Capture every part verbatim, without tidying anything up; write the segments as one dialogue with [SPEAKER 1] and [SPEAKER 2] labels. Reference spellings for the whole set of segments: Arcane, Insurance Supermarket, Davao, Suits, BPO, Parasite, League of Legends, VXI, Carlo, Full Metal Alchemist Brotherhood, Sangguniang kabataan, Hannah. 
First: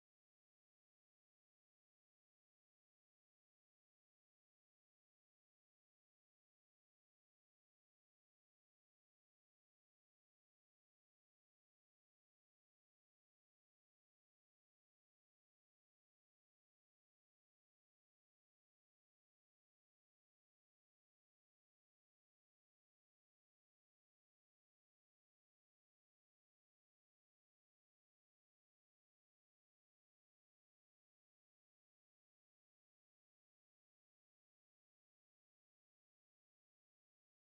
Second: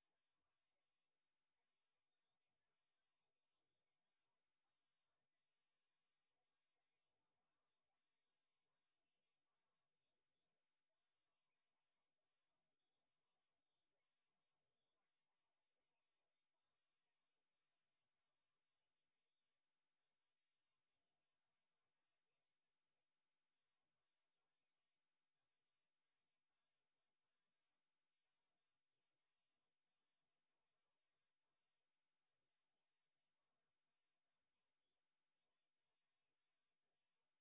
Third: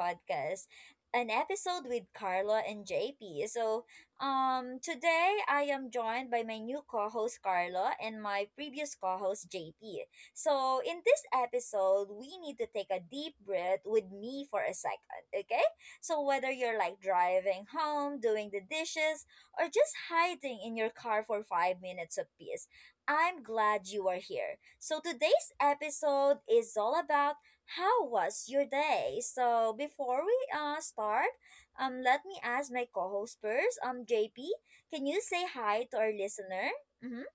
[SPEAKER 1] podcast, an episode with Carla and J P. So, um today I am joined by my new co-host Carla and my previous co-host J P. So, in this episode, we need to take a deep breath with me for a second, okay? So, whether you're like driving home, doing the dishes, or just hiding in your car for five minutes of peace, I'm glad you are here. So today's episode is all about how was your day. So before we uh start, um let me ask my co-host first. Um J P, can you say hi to our listener? Mm-hmm.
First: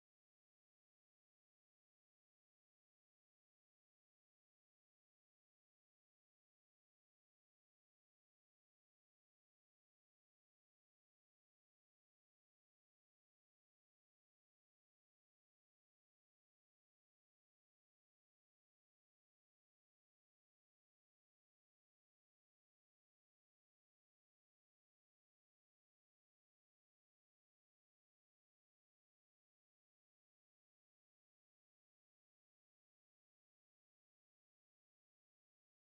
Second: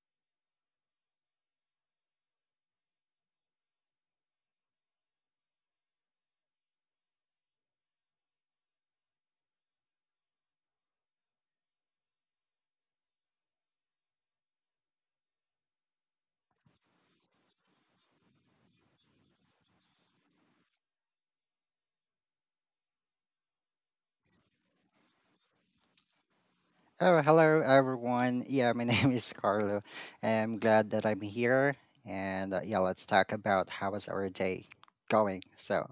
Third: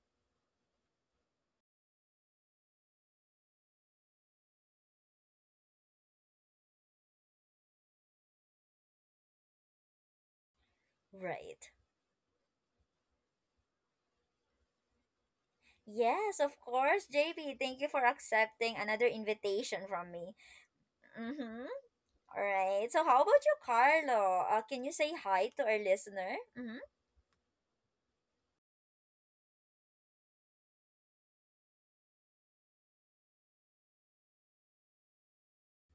[SPEAKER 1] Right. Yes, of course, J P. Thank you for accepting another invitation from me. Mm-hmm. All right. So how about you, Carlo? Uh, can you say hi to our listener? Mm-hmm.
[SPEAKER 2] Oh, hello everyone. Yeah, my name is Carlo. I'm glad that I'm here. And uh, yeah, let's talk about how was our day going. So,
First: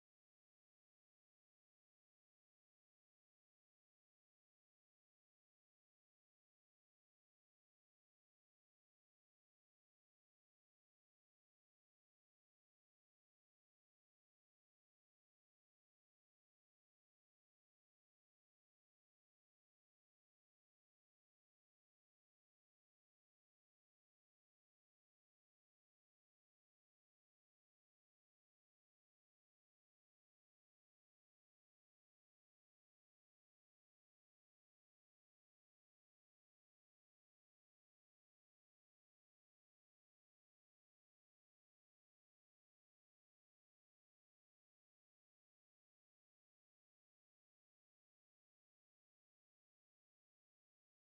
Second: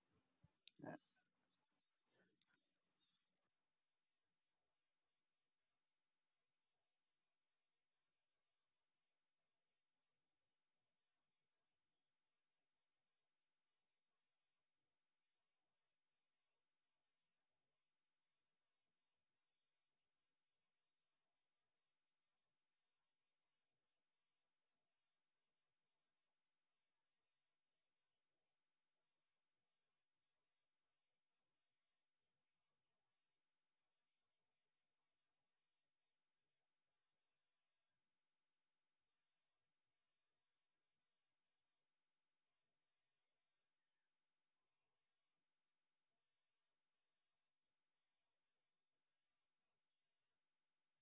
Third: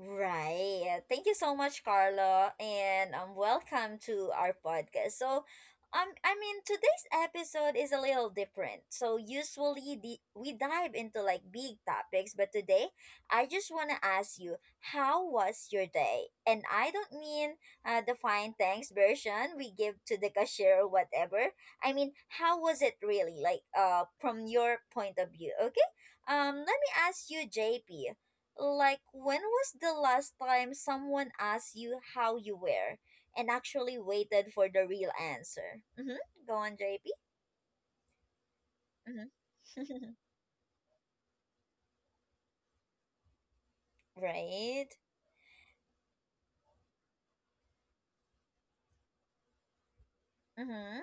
[SPEAKER 1] Right. uh, Thank you so much, Carlo, and um, welcome to our podcast. So, um, I mean, today's episode is a little different. So, usually the, we dive into like big topics, but today I just want to ask you, how was your day? And I don't mean uh, the fine thanks version we give to the cashier or whatever. I mean, how was it really? Like, uh, from your point of view, okay? Um, let me ask you, J P. Like, when was the last time someone asked you how you were and actually waited for the real answer? Mm-hmm. Go on, J P. Mm-hmm. Right. Mm-hmm.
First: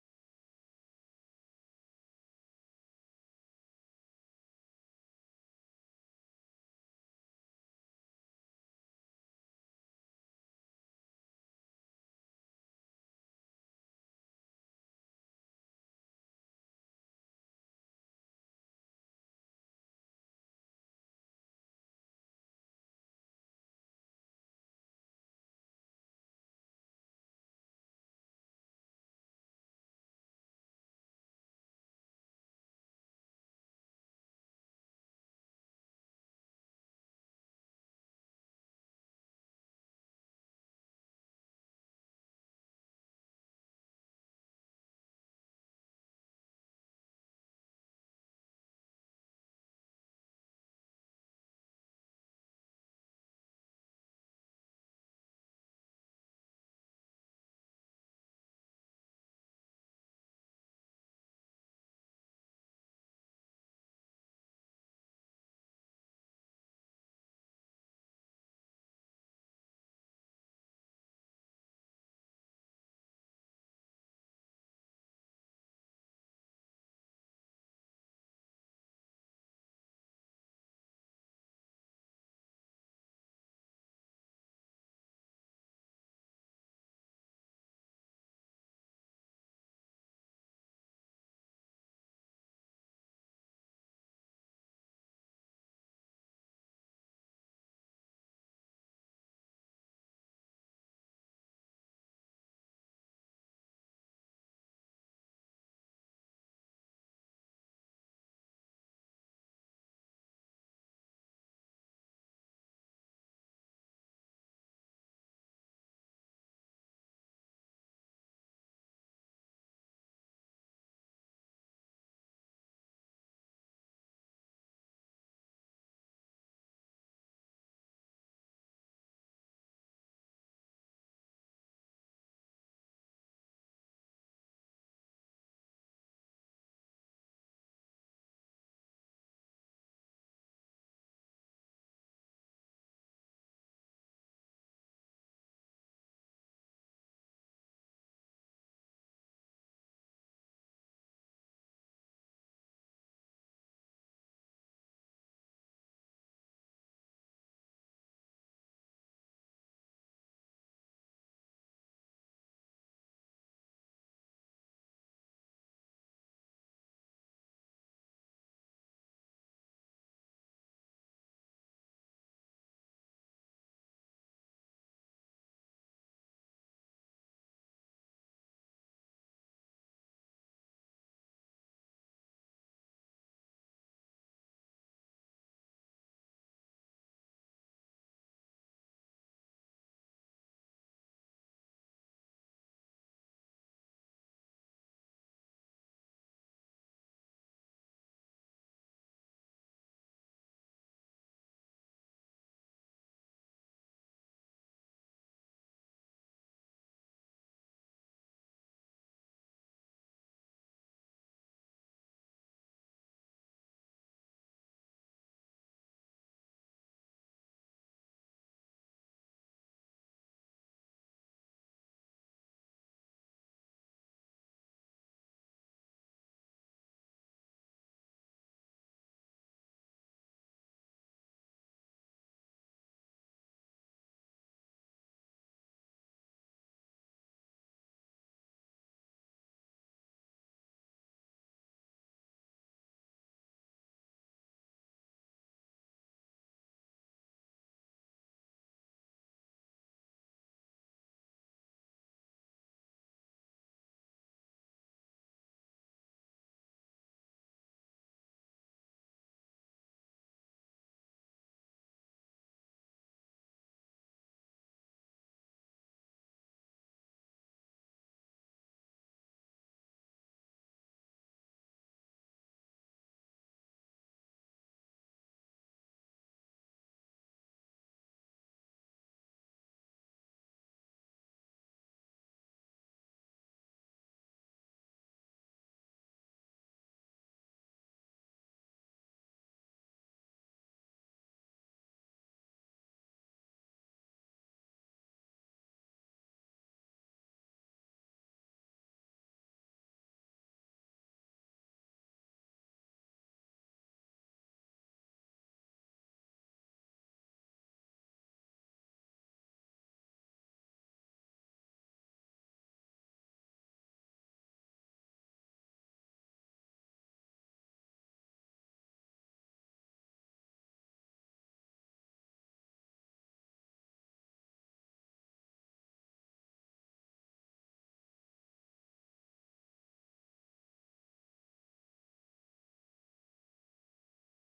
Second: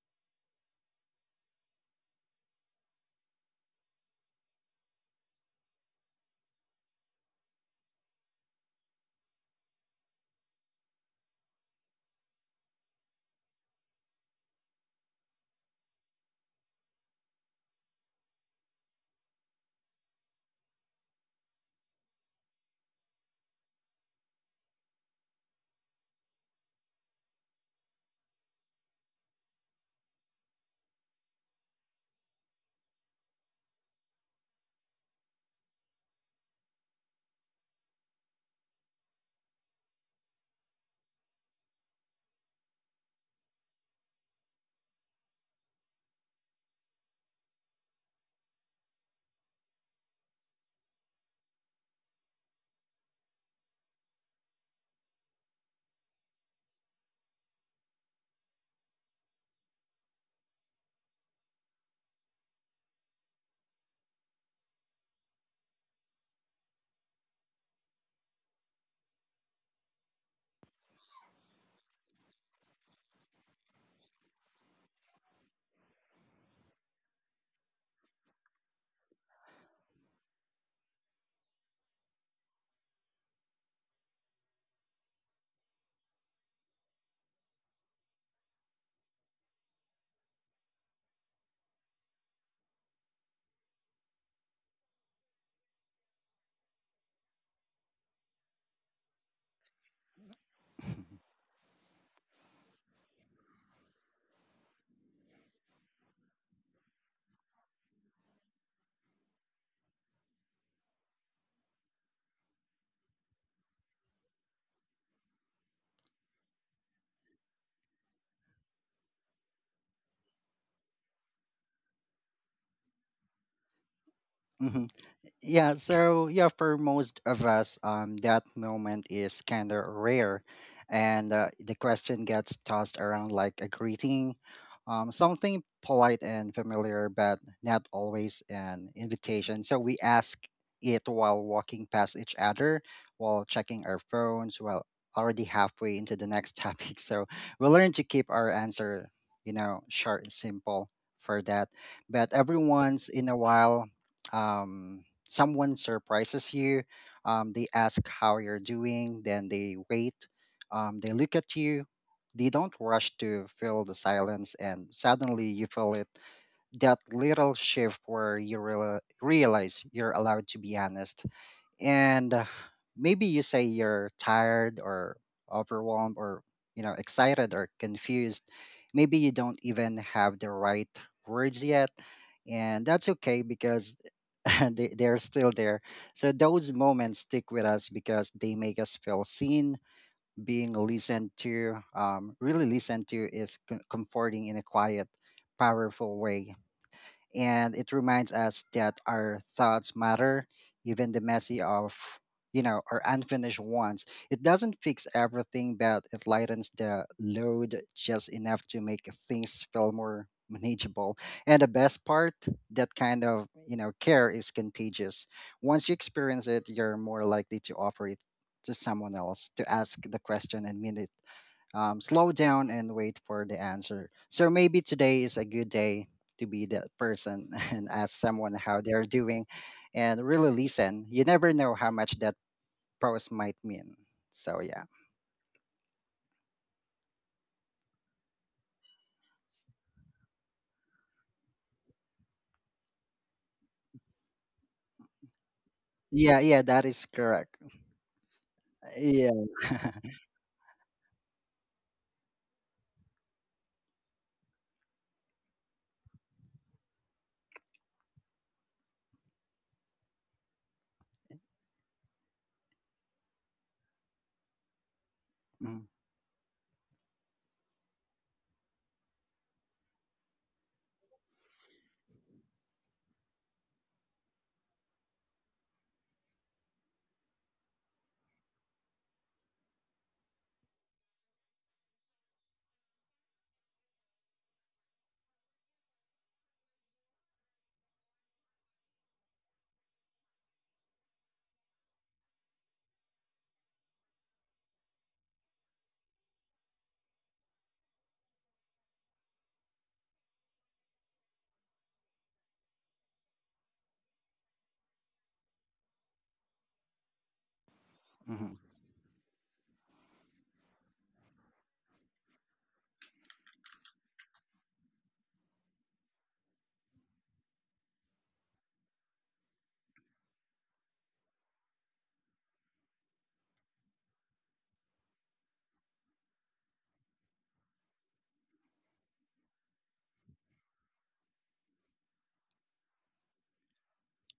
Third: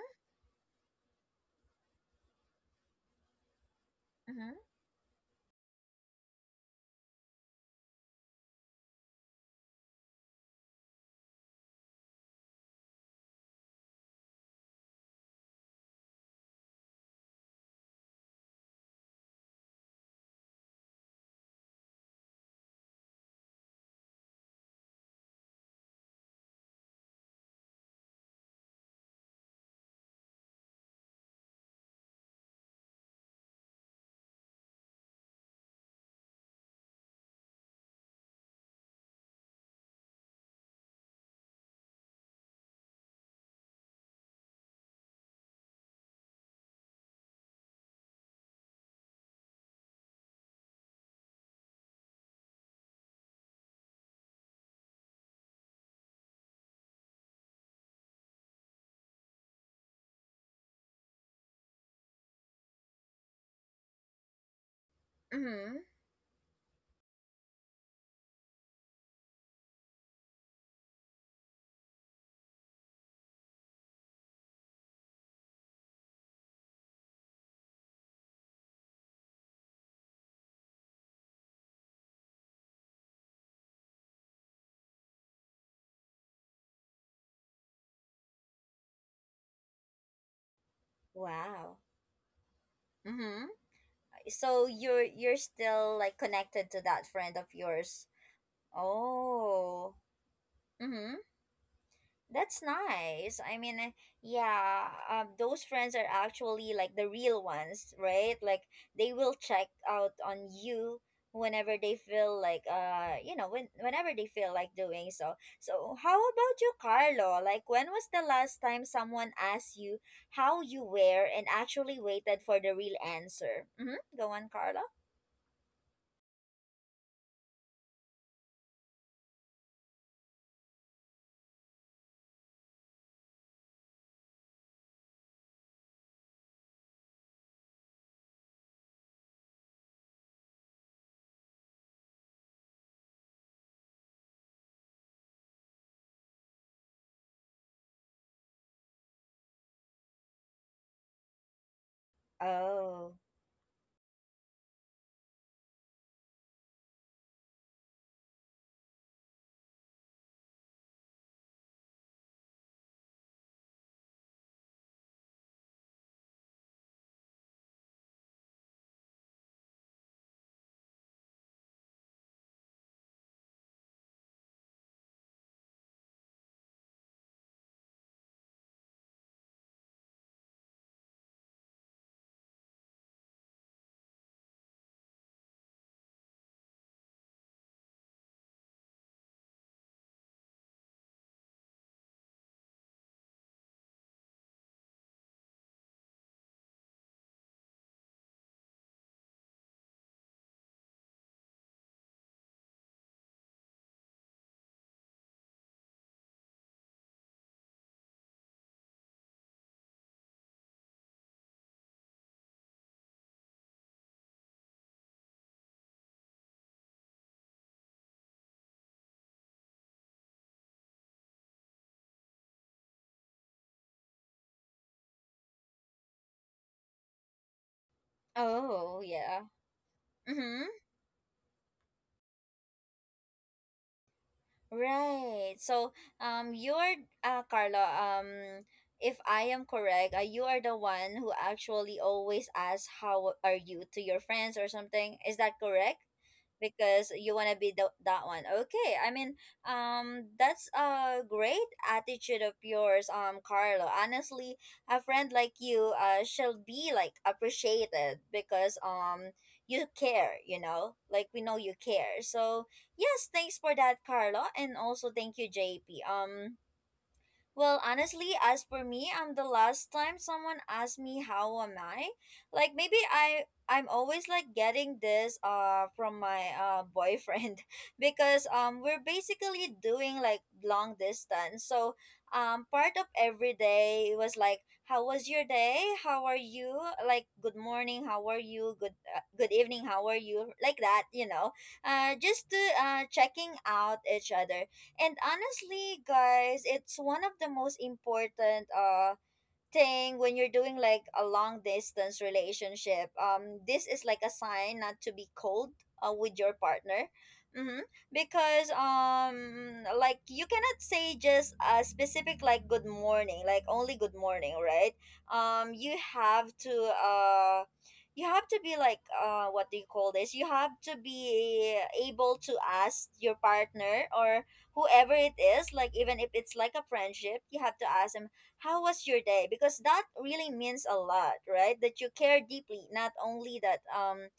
[SPEAKER 1] Mm-hmm. Mm-hmm. Wow. Mm-hmm. So you're you're still like connected to that friend of yours. Oh. Mm-hmm. That's nice. I mean, uh, yeah, um, those friends are actually like the real ones, right? Like they will check out on you whenever they feel like uh you know when whenever they feel like doing so. So how about you, Carlo? Like, when was the last time someone asked you how you were and actually waited for the real answer? Mm-hmm. Go on, Carlo.
[SPEAKER 2] mhm. Yeah, so yeah, for most of us, um, that moment is kind of rare, and uh, the question gets tossed around like a greeting, um, something polite and familiar, but not always an invitation. So we ask it while walking past each other, while checking our phones, while already halfway into the next topic. So we learn to keep our answer, you know, short and simple for that. But every once
[SPEAKER 1] Oh.
[SPEAKER 2] in a while, um someone surprises you. Um, they ask how you're doing, then they wait. Um, they look at you. They don't rush to fill the silence, and suddenly you feel it, that little shift where you reala- realize you're allowed to be honest, and uh, maybe you say you're tired or overwhelmed or, you know excited or confused. Maybe you don't even have the right words yet, and that's okay because they, they're still there. So those moments stick with us because they make us feel seen. Being listened to, um, really listened to, is co- comforting in a quiet, powerful way, and it reminds us that our thoughts matter, even the messy of, you know or unfinished ones. It doesn't fix everything, but it lightens the load just enough to make things feel more manageable. And the best part, that kind of, you know care is contagious. Once you experience it, you're more likely to offer it to someone else, to ask the question and mean it, um, slow down and wait for the answer. So maybe today is a good day to be that person and ask someone how
[SPEAKER 1] Oh,
[SPEAKER 2] they're
[SPEAKER 1] yeah.
[SPEAKER 2] doing and really
[SPEAKER 1] Mm-hmm.
[SPEAKER 2] listen. You never know how much that pause might mean. So, yeah.
[SPEAKER 1] Right. So, um, you're, uh, Carlo, um, if I am correct, uh, you are the one who actually always asks, "How are you?" to your friends or something. Is that correct?
[SPEAKER 2] Yeah, yeah, that is
[SPEAKER 1] Because you want to
[SPEAKER 2] correct.
[SPEAKER 1] be the, that one. Okay. I
[SPEAKER 2] Yeah.
[SPEAKER 1] mean, um, that's a great attitude of yours, um, Carlo. Honestly, a friend like you, uh, shall be like appreciated because, um, you care, you know, like we know you care. So, yes, thanks for that, Carlo, and also thank you,
[SPEAKER 2] Mhm,
[SPEAKER 1] J P. Um, well, honestly, as for me, I'm the last time someone asked me how am I, like maybe I I'm always like getting this uh from my uh boyfriend because um we're basically doing like long distance. So, um part of every day was like how was your day? How are you? Like good morning, how are you? Good uh, good evening, how are you? Like that, you know. Uh just to uh checking out each other. And honestly, guys, it's one of the most important uh thing when you're doing like a long distance relationship. Um this is like a sign not to be cold uh, with your partner. Mm-hmm.
[SPEAKER 2] mhm,
[SPEAKER 1] Because um like you cannot say just a specific like good morning, like only good morning, right? Um you have to uh you have to be like uh what do you call this you have to be able to ask your partner or whoever it is, like even if it's like a friendship, you have to ask them, how was your day? Because that really means a lot, right? That you care deeply, not only that um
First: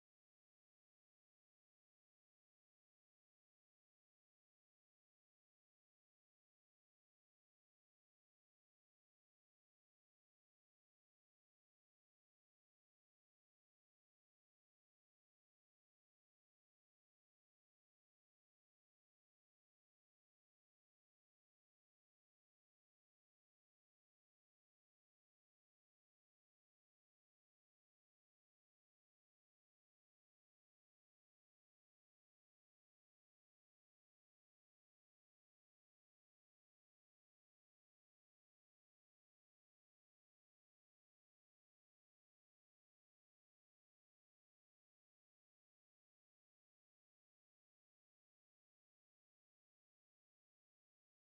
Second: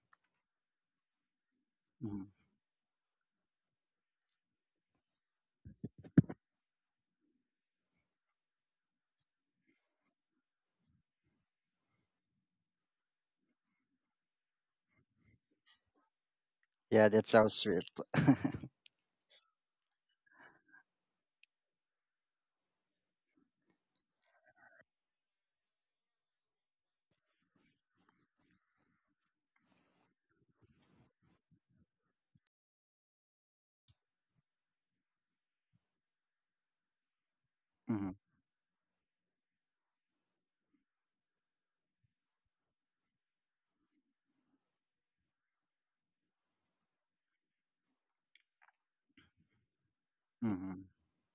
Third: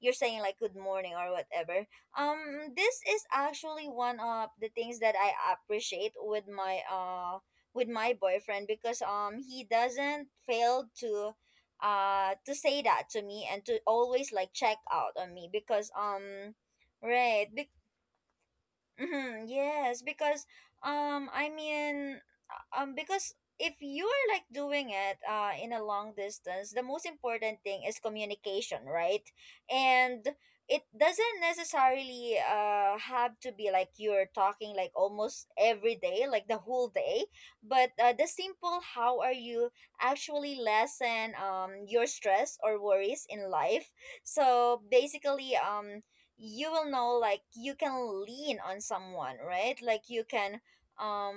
[SPEAKER 1] you're saying like good morning or whatever.
[SPEAKER 2] mhm.
[SPEAKER 1] Um this is actually one of the things that I appreciate with my uh with my boyfriend, because um he doesn't fail to uh to say that to me and to always like check out on me because um
[SPEAKER 2] Yeah, that's
[SPEAKER 1] right.
[SPEAKER 2] so sweet.
[SPEAKER 1] Mm-hmm, yes, because um I mean uh, um because if you are like doing it uh in a long distance, the most important thing is communication, right? And it doesn't necessarily uh have to be like you're talking like almost every day, like the whole day, but uh,
[SPEAKER 2] Mhm,
[SPEAKER 1] the simple how are you actually lessen um your stress or worries in life. So basically um you will know like you can lean on someone, right? Like you can
[SPEAKER 2] mhm,
[SPEAKER 1] um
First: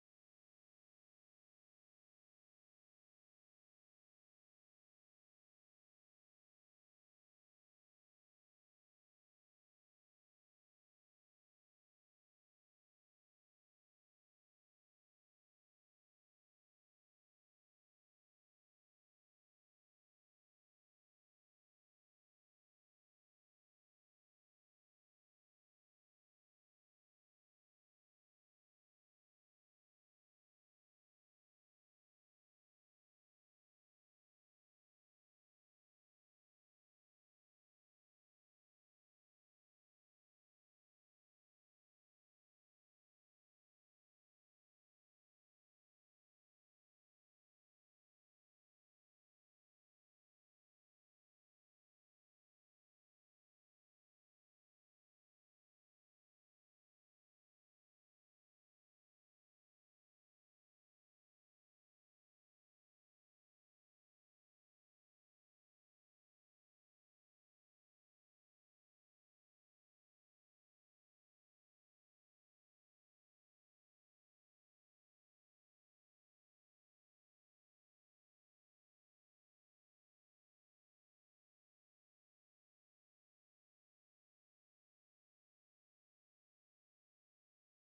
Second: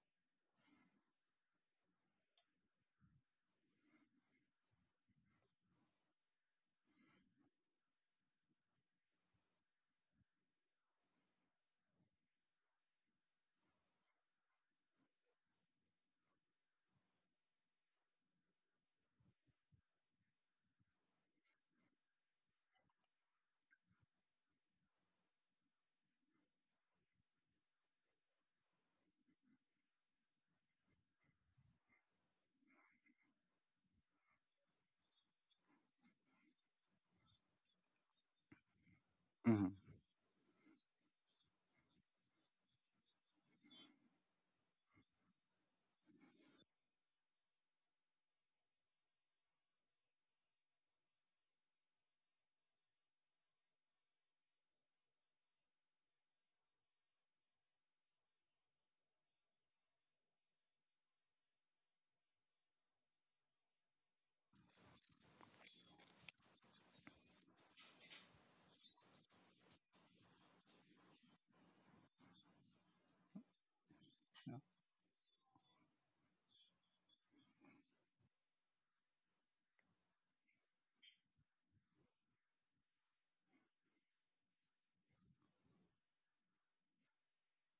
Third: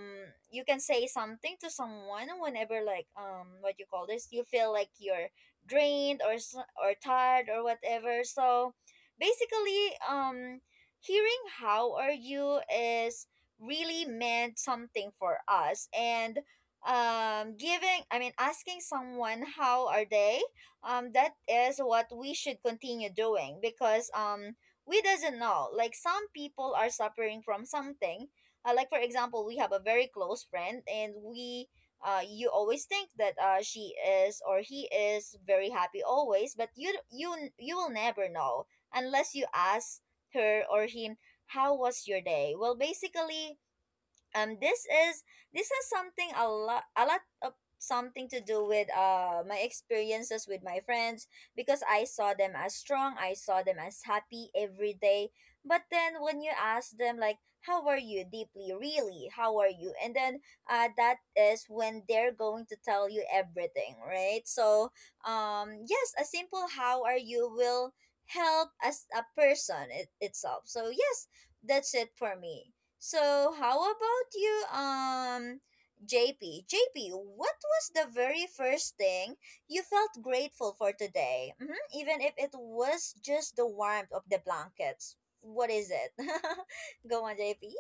[SPEAKER 1] you can say something to someone whenever like um what you call this you feel like you're drained or s- or tired or whatever. So basically um hearing how are you is really meant something for us. And um giving I mean asking someone how are they, um that is what we should continue doing because um we doesn't know, like some people are suffering from something. Uh, like for example, we have a very close friend and we uh, you always think that uh, she is or he is very happy always, but you you you will never know unless you
[SPEAKER 2] mhm,
[SPEAKER 1] ask her or him, how was your day? Well, basically um this is this has something a lot, a lot of something to do with uh my experiences with my friends, because I saw them as strong, I saw them as happy every day. But then when you ask them like, how are you deeply, really? How are you? And then uh that is when they're going to tell you everything, right? So um yes, a simple how are you will help as a person it, itself. So yes, that's it for me. So how about you, um, J P? J P, what was the very first thing you felt grateful for today? hmm Even if it was just the warmth of the blankets. What is it? Go on, J P.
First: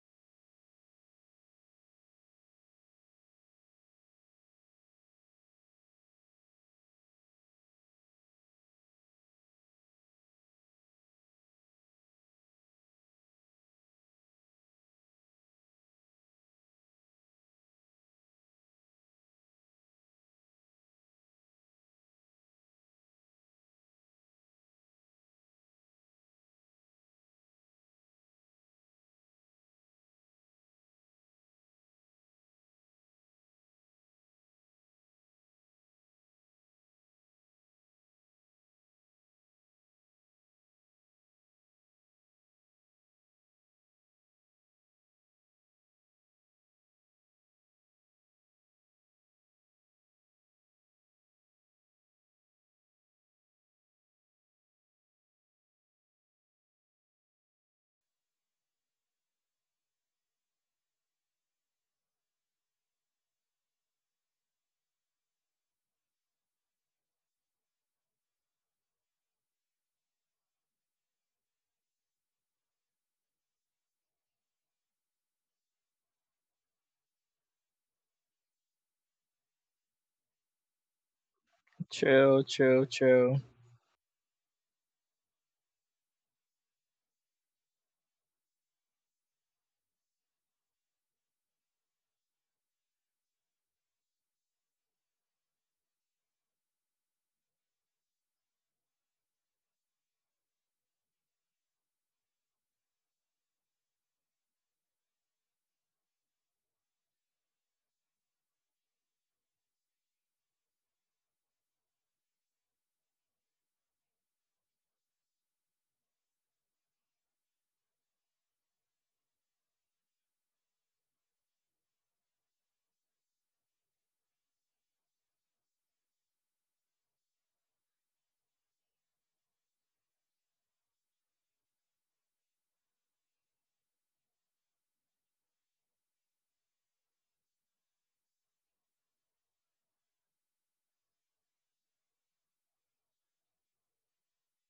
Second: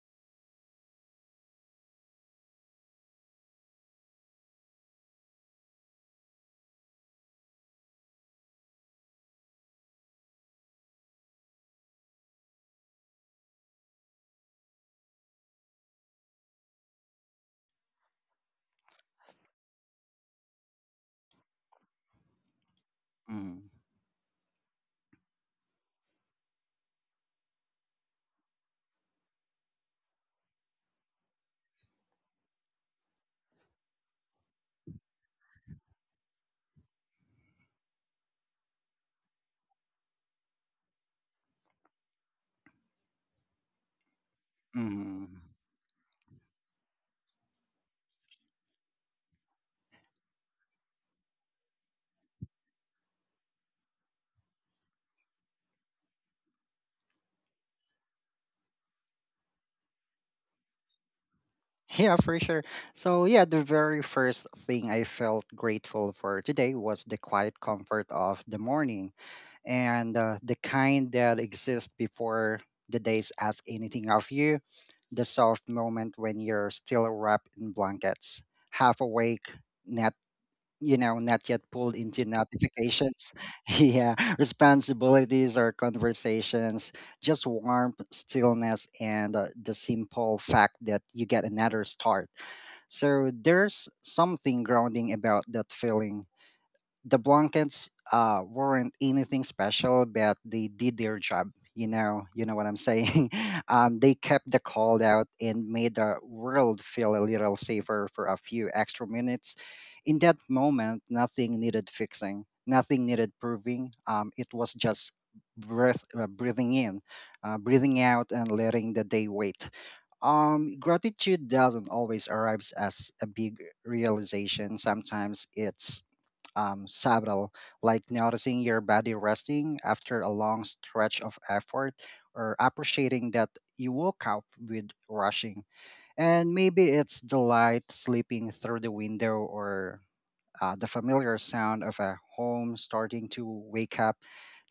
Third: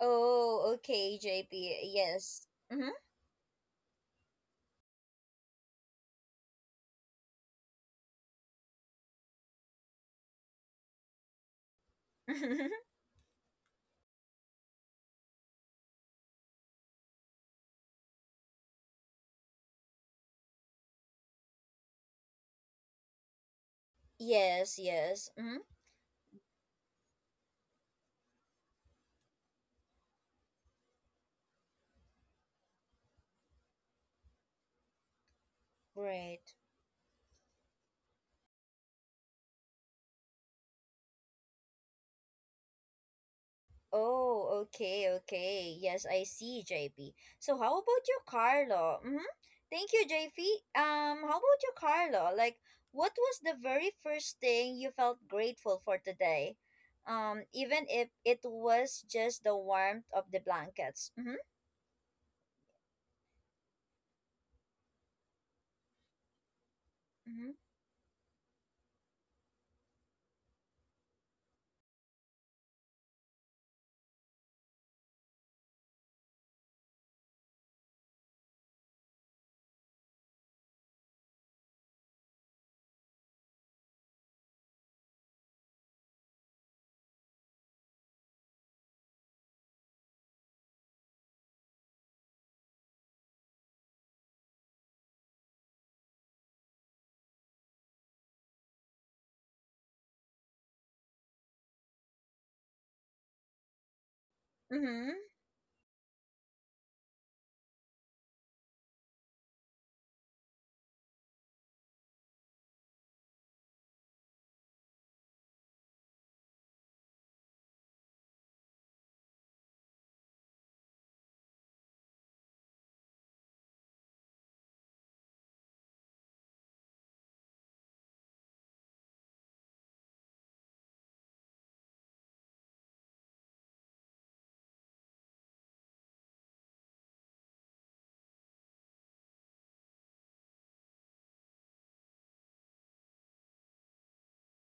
[SPEAKER 1] Oh, okay, J P. Yes. Mm-hmm.
[SPEAKER 2] mhm,
[SPEAKER 1] Yes, yes. Mm-hmm. Great. Oh, okay,
[SPEAKER 2] mhm.
[SPEAKER 1] okay. Yes, I see, J P. So how about you, Carlo? Mm-hmm. Thank you, J P. Um, how about you, Carlo? Like, what was the very first thing you felt grateful for today? Um, even if it was just the warmth of the blankets. Mm-hmm.
[SPEAKER 2] Yeah, for sure. So, yeah, the very first thing I felt grateful for today was the
[SPEAKER 1] Mm-hmm.
[SPEAKER 2] quiet comfort of the morning, and uh, the kind that exists before the days ask anything of you, the soft moment when you're still wrapped in blankets, half awake, not you know, not yet pulled into
[SPEAKER 3] True, true,
[SPEAKER 2] notifications,
[SPEAKER 3] true.
[SPEAKER 2] yeah, responsibilities or conversations, just warmth, stillness, and uh, the simple fact that you get another start. So there's something grounding about that feeling. The blankets uh weren't anything special, but they did their job. You know, you know what I'm saying. Um, they kept the cold
[SPEAKER 1] Mm-hmm.
[SPEAKER 2] out and made the world feel a little safer for a few extra minutes. In that moment, nothing needed fixing, nothing needed proving. Um, it was just breath, uh, breathing in, uh, breathing out, and letting the day wait. Um, gratitude doesn't always arrive as a big realization. Sometimes it's um, subtle, like noticing your body resting after a long stretch of effort, or appreciating that you woke up with rushing. And maybe it's the light sleeping through the window, or uh, the familiar sound of a home starting to wake up.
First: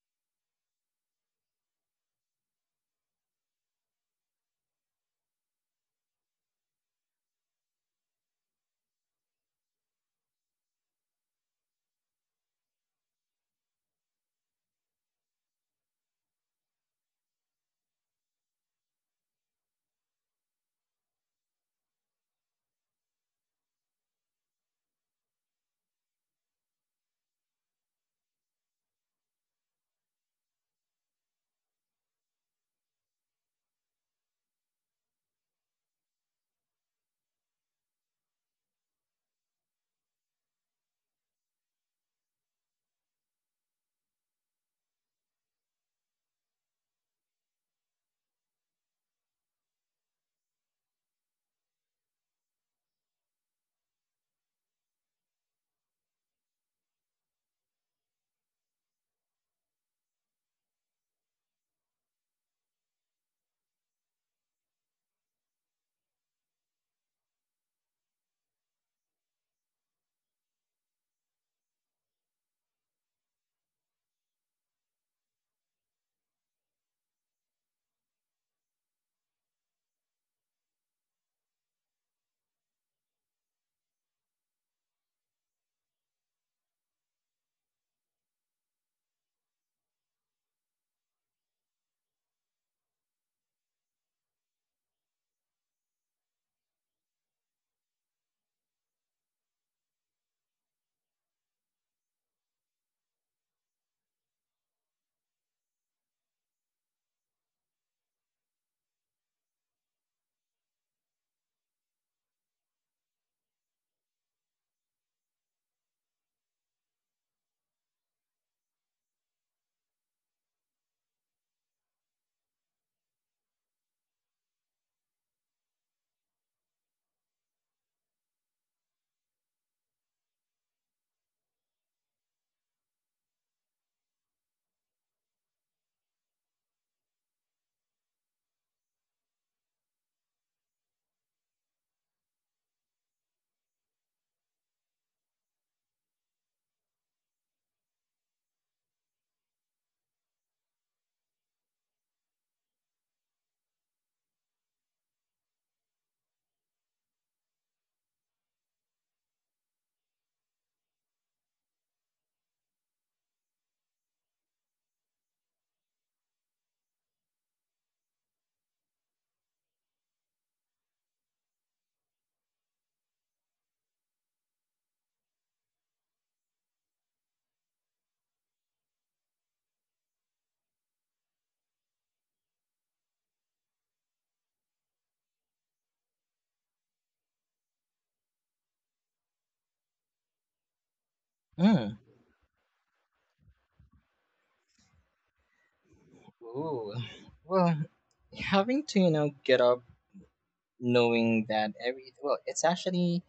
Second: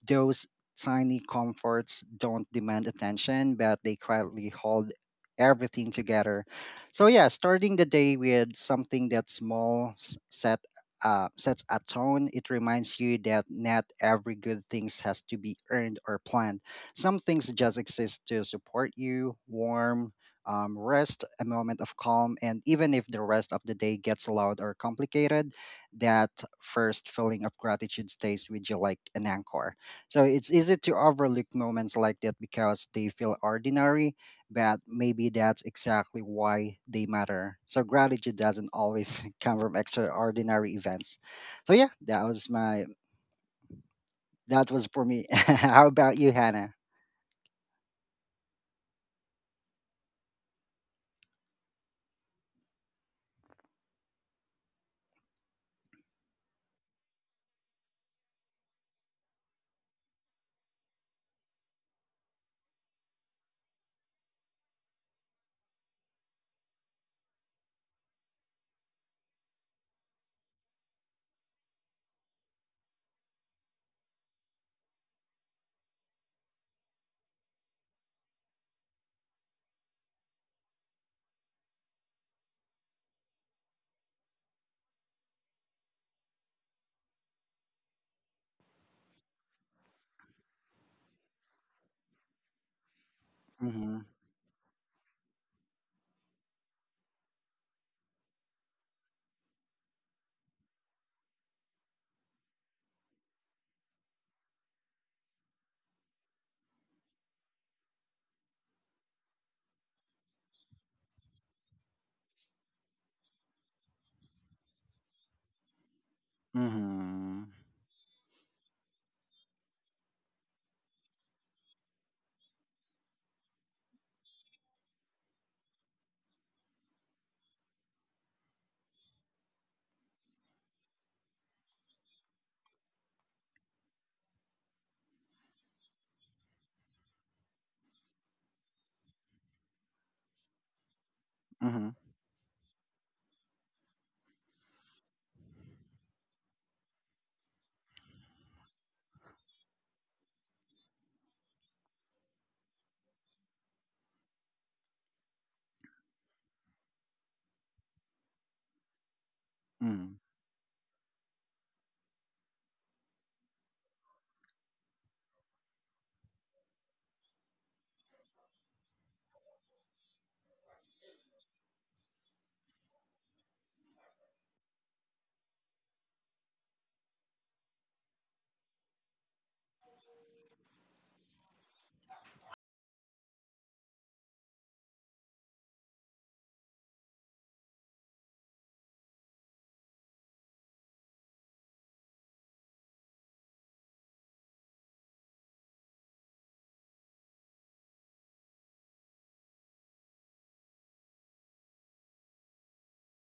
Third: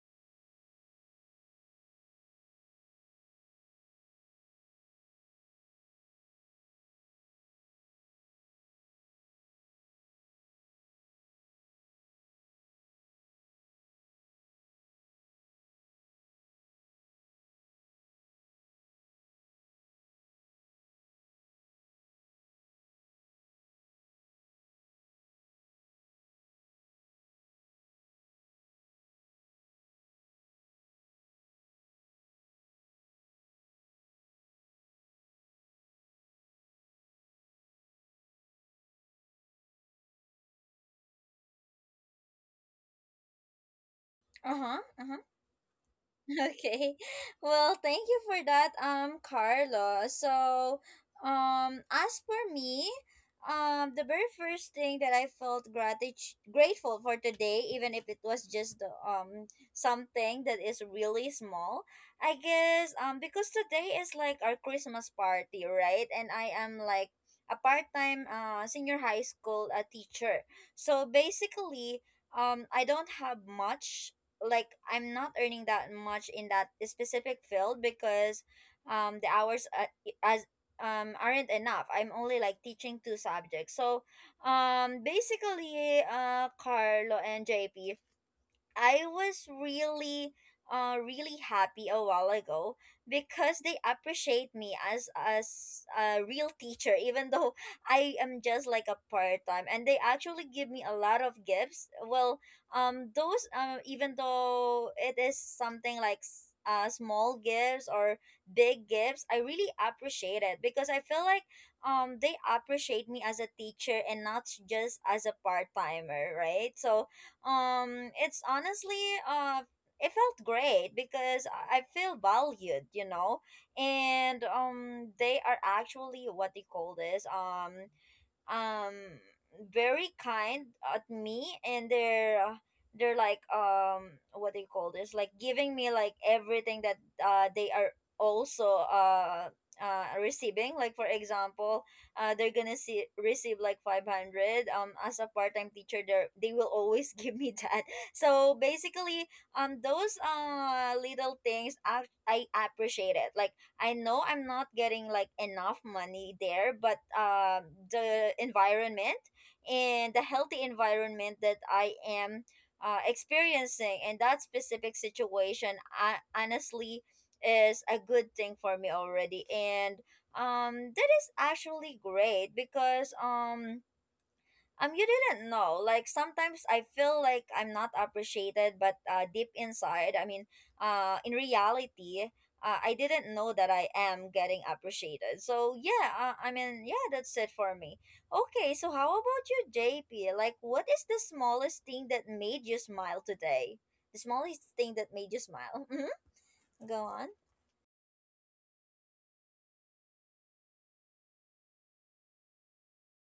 [SPEAKER 2] Those tiny comforts don't demand attention, but they quietly hold everything together. So yeah, starting the day with something that small s- set, uh, sets a tone. It reminds you that not every good things has to be earned or planned. Some things just exist to support you: warm, um, rest, a moment of calm. And even if the rest of the day gets loud or complicated, that first feeling of gratitude stays with you like an anchor. So it's easy to overlook moments like that because they feel ordinary, but maybe that's exactly why they matter. So gratitude doesn't always come from extraordinary events. So yeah, that was my that
[SPEAKER 1] Uh-huh.
[SPEAKER 2] was for
[SPEAKER 1] Uh-huh.
[SPEAKER 2] me. How about you, Hannah?
[SPEAKER 1] Okay. Well, thank you for that, um, Carlo. So, um, as for me, um, the very first thing that I felt gratitude grateful for today, even if it was just the, um something that is really small, I guess, um because today is like our Christmas party, right? And I am like a part-time uh senior high school uh, teacher. So basically, um I don't have much, like I'm not earning that much in that specific field because um the hours uh, as um aren't enough. I'm only like teaching two subjects. So um basically uh Carlo and J P, I was really uh really happy a while ago because they
[SPEAKER 2] Mm-hmm.
[SPEAKER 1] appreciate me as as a real teacher even though I am just like a part-time, and they actually give me a lot of gifts. Well, um those um even though it is something like s- uh small gifts or big gifts, I really appreciate it because I feel like um they appreciate me as a teacher and not just as a part-timer, right? So
[SPEAKER 2] Mm-hmm.
[SPEAKER 1] um it's honestly uh it felt great because i I feel valued, you know. And um they are actually what they call this um um very kind at me, and they're uh, they're like um what do you call this like giving me like everything that uh they are also uh uh receiving. Like for example,
[SPEAKER 2] Mm-hmm.
[SPEAKER 1] uh they're gonna see receive like five hundred um as a part-time teacher, they they will always give me that. So basically um those uh little things i, I appreciate it. Like I know I'm not getting like enough money there, but um, the environment and
[SPEAKER 2] Mm-hmm.
[SPEAKER 1] the healthy environment that I am uh, experiencing in that specific situation, I, honestly, is a good thing for me already. And um, that is actually great because um um, you didn't know. Like sometimes I feel like I'm not appreciated, but uh, deep inside, I mean, uh, in reality, uh, I didn't know that I am getting appreciated. So yeah, uh, I mean, yeah, that's it for me. Okay, so how about you, J P? Like, what is the smallest
[SPEAKER 3] Mm.
[SPEAKER 1] thing that made you smile today? The smallest thing that made you smile. Mm-hmm.
[SPEAKER 3] Ooh.
[SPEAKER 1] Go on.
[SPEAKER 3] Well, having to you know, get up knowing that every, well, it's actually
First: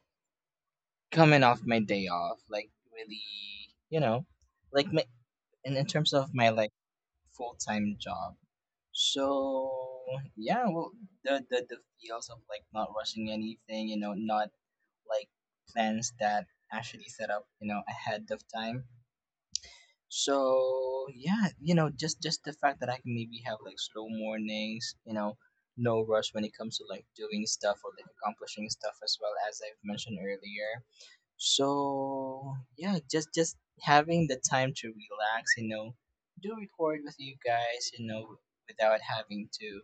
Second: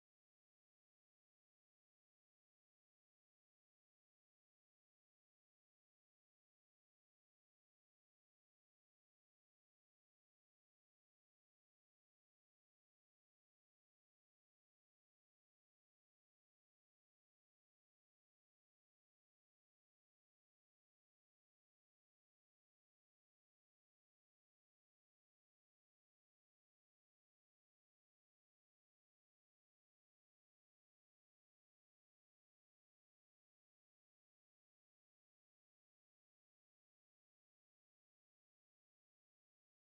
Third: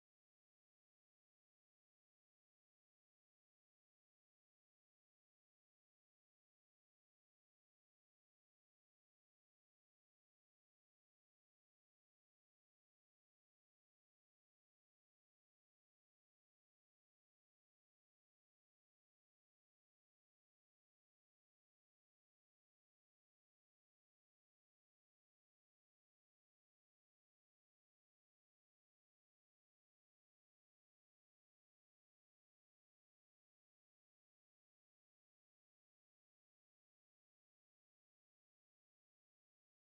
[SPEAKER 3] coming off my day off. Like, really, you know, like, my, in, in terms of my, like, full time job. So, yeah, well, the, the, the feels of, like, not rushing anything, you know, not, like, plans that actually set up, you know, ahead of time. So yeah, you know, just just the fact that I can maybe have like slow mornings, you know, no rush when it comes to like doing stuff or like accomplishing stuff as well as I've mentioned earlier. So yeah, just just having the time to relax, you know, do record with you guys, you know, without having to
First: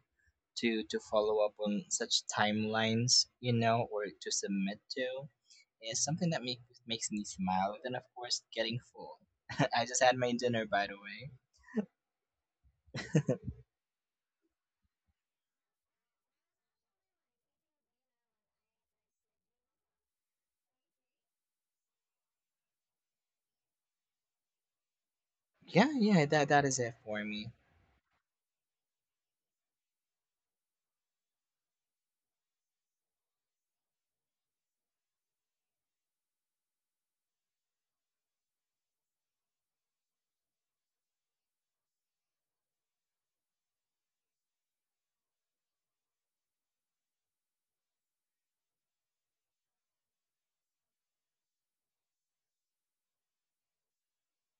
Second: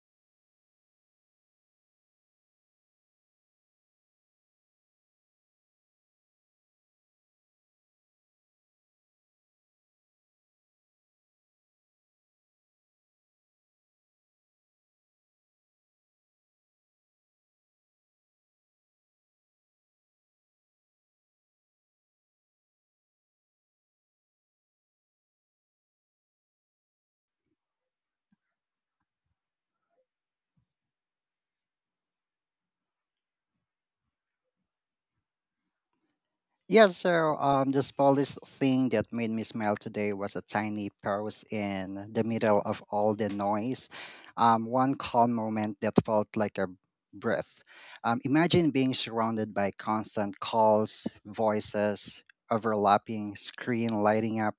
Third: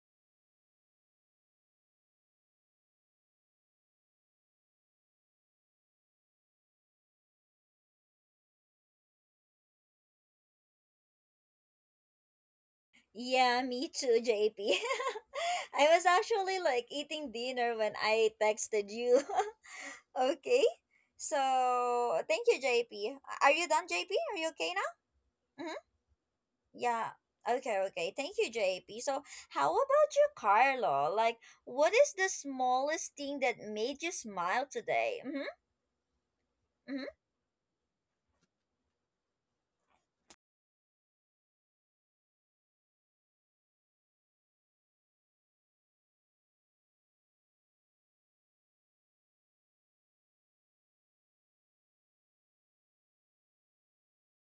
[SPEAKER 3] to to follow up on such timelines, you know, or to submit to is something that make, makes me smile. And then, of course, getting full. I just had my dinner, by the way.
[SPEAKER 1] Yeah, me too, J P. I was actually like eating dinner when I texted you. Okay. So thank you, J P. Are you done, J P? Are you okay now? Mm-hmm.
[SPEAKER 3] Yeah, yeah, that that is it
[SPEAKER 1] Yeah.
[SPEAKER 3] for me.
[SPEAKER 1] Okay, okay. Thank you, J P. So how about you, Carlo? Like, what is the smallest thing that made you smile today? Mm-hmm.
[SPEAKER 2] Yeah,
[SPEAKER 1] Mm-hmm.
[SPEAKER 2] so um, the smallest thing that made me smile today was a tiny pause in the middle of all the noise. Um, one calm moment that felt like a breath. Um, imagine being surrounded by constant calls, voices, overlapping screen lighting up,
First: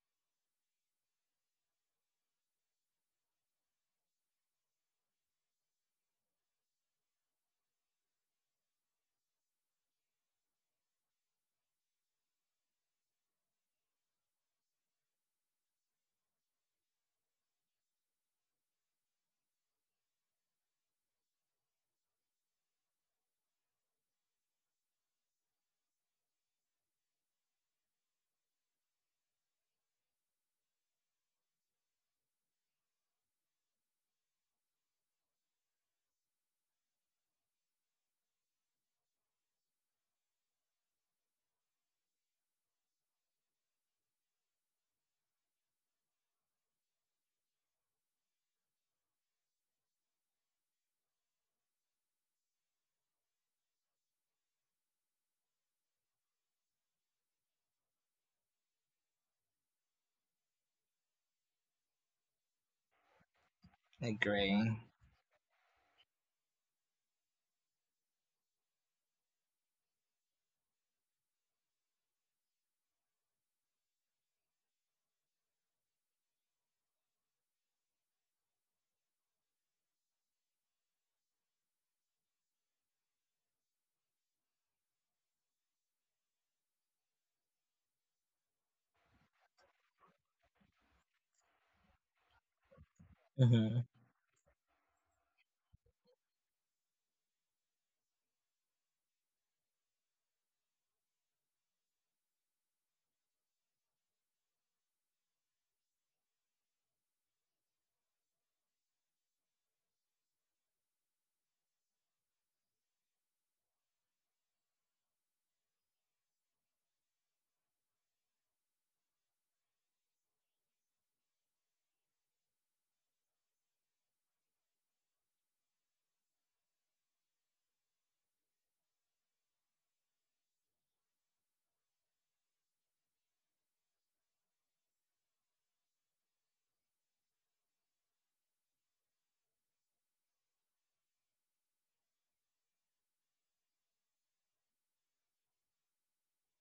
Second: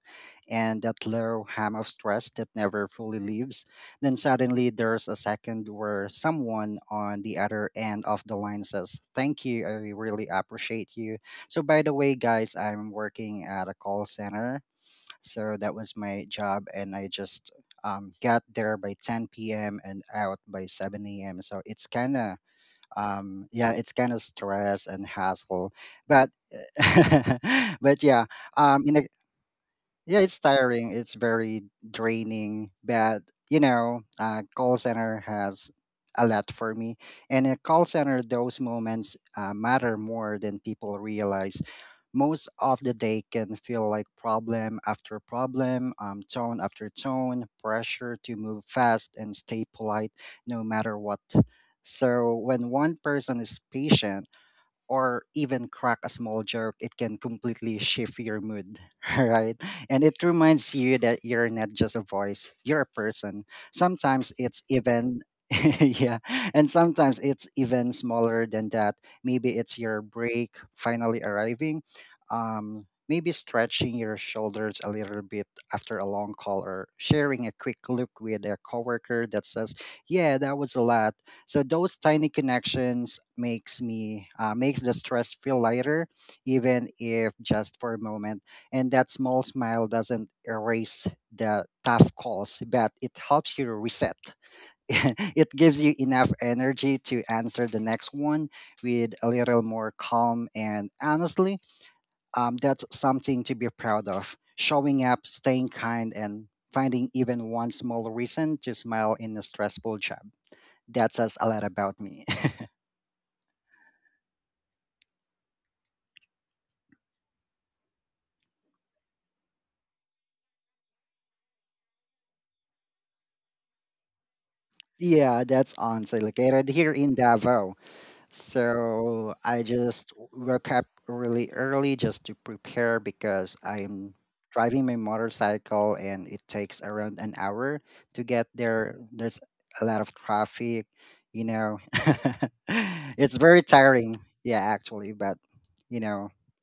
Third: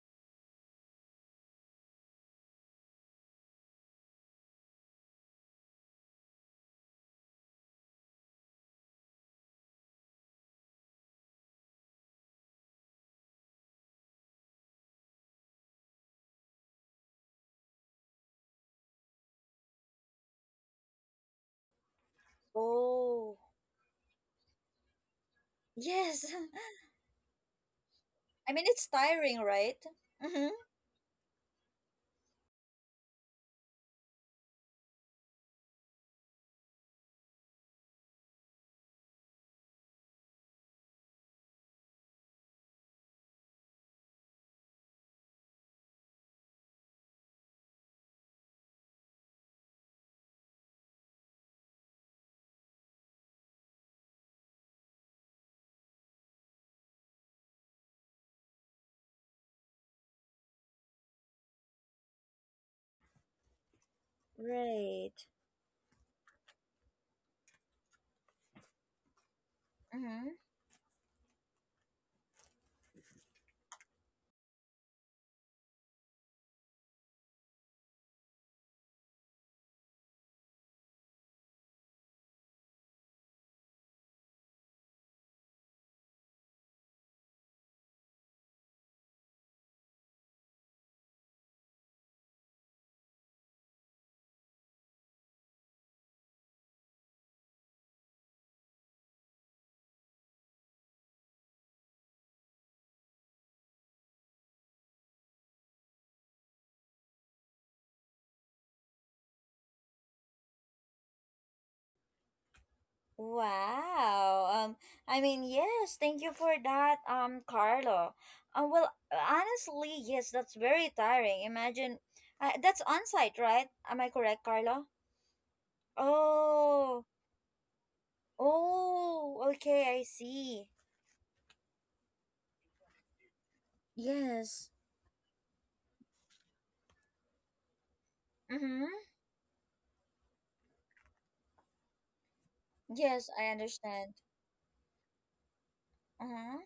[SPEAKER 2] and that low hum of stress that never fully leaves. Then suddenly there's a second where someone on the other end of the line says, "Thank you, I really appreciate you." So by the way, guys, I'm working at a call center. So that was my job, and I just um, got there by ten p m and out by seven a m. So it's kind of,
[SPEAKER 1] Oh,
[SPEAKER 2] um, yeah, it's kind of stress and hassle,
[SPEAKER 1] yes.
[SPEAKER 2] but but yeah,
[SPEAKER 1] I mean,
[SPEAKER 2] um,
[SPEAKER 1] it's
[SPEAKER 2] in a,
[SPEAKER 1] tiring, right?
[SPEAKER 2] yeah, it's
[SPEAKER 1] Mm-hmm.
[SPEAKER 2] tiring. It's very draining, but you know, uh, call center has a lot for me. And in a call center those moments uh, matter more than people realize. Most of the day can feel like problem after problem, um, tone after tone, pressure to move fast and stay polite no matter what. So when one person is patient, or even crack a small joke, it can completely shift your mood, right? And it reminds you that you're not just a voice, you're a person. Sometimes it's
[SPEAKER 3] Agree.
[SPEAKER 1] Right.
[SPEAKER 2] even yeah, and sometimes it's even smaller than that. Maybe it's your
[SPEAKER 1] Mm-hmm.
[SPEAKER 2] break finally arriving. Um maybe stretching your shoulders a little bit after a long call, or sharing a quick look with a coworker that says, "Yeah, that was a lot." So those tiny connections makes me uh, makes the stress feel lighter, even if just for a moment. And that small smile doesn't erase the tough calls, but it helps you
[SPEAKER 3] Mm-hmm.
[SPEAKER 2] reset. It gives you enough energy to answer the next one with a little more calm. And honestly, um, that's something to be proud of. Showing up, staying kind, and finding even one small reason to smile in a stressful job, that says a lot about me.
[SPEAKER 1] Wow. Um, I mean, yes, thank you for that, um, Carlo. Um, well, honestly, yes, that's very tiring. Imagine, uh, that's on site, right? Am I correct, Carlo?
[SPEAKER 2] Yeah, that's honestly located here
[SPEAKER 1] Oh,
[SPEAKER 2] in Davao. So
[SPEAKER 1] oh,
[SPEAKER 2] I
[SPEAKER 1] okay, I
[SPEAKER 2] just
[SPEAKER 1] see.
[SPEAKER 2] woke up really early just to prepare because I'm
[SPEAKER 1] Yes.
[SPEAKER 2] driving my motorcycle and it takes around an hour to get
[SPEAKER 1] Mm-hmm.
[SPEAKER 2] there. There's a lot of traffic, you know.
[SPEAKER 1] Yes,
[SPEAKER 2] It's
[SPEAKER 1] I
[SPEAKER 2] very
[SPEAKER 1] understand.
[SPEAKER 2] tiring. Yeah, actually, but you know.
[SPEAKER 1] Uh-huh.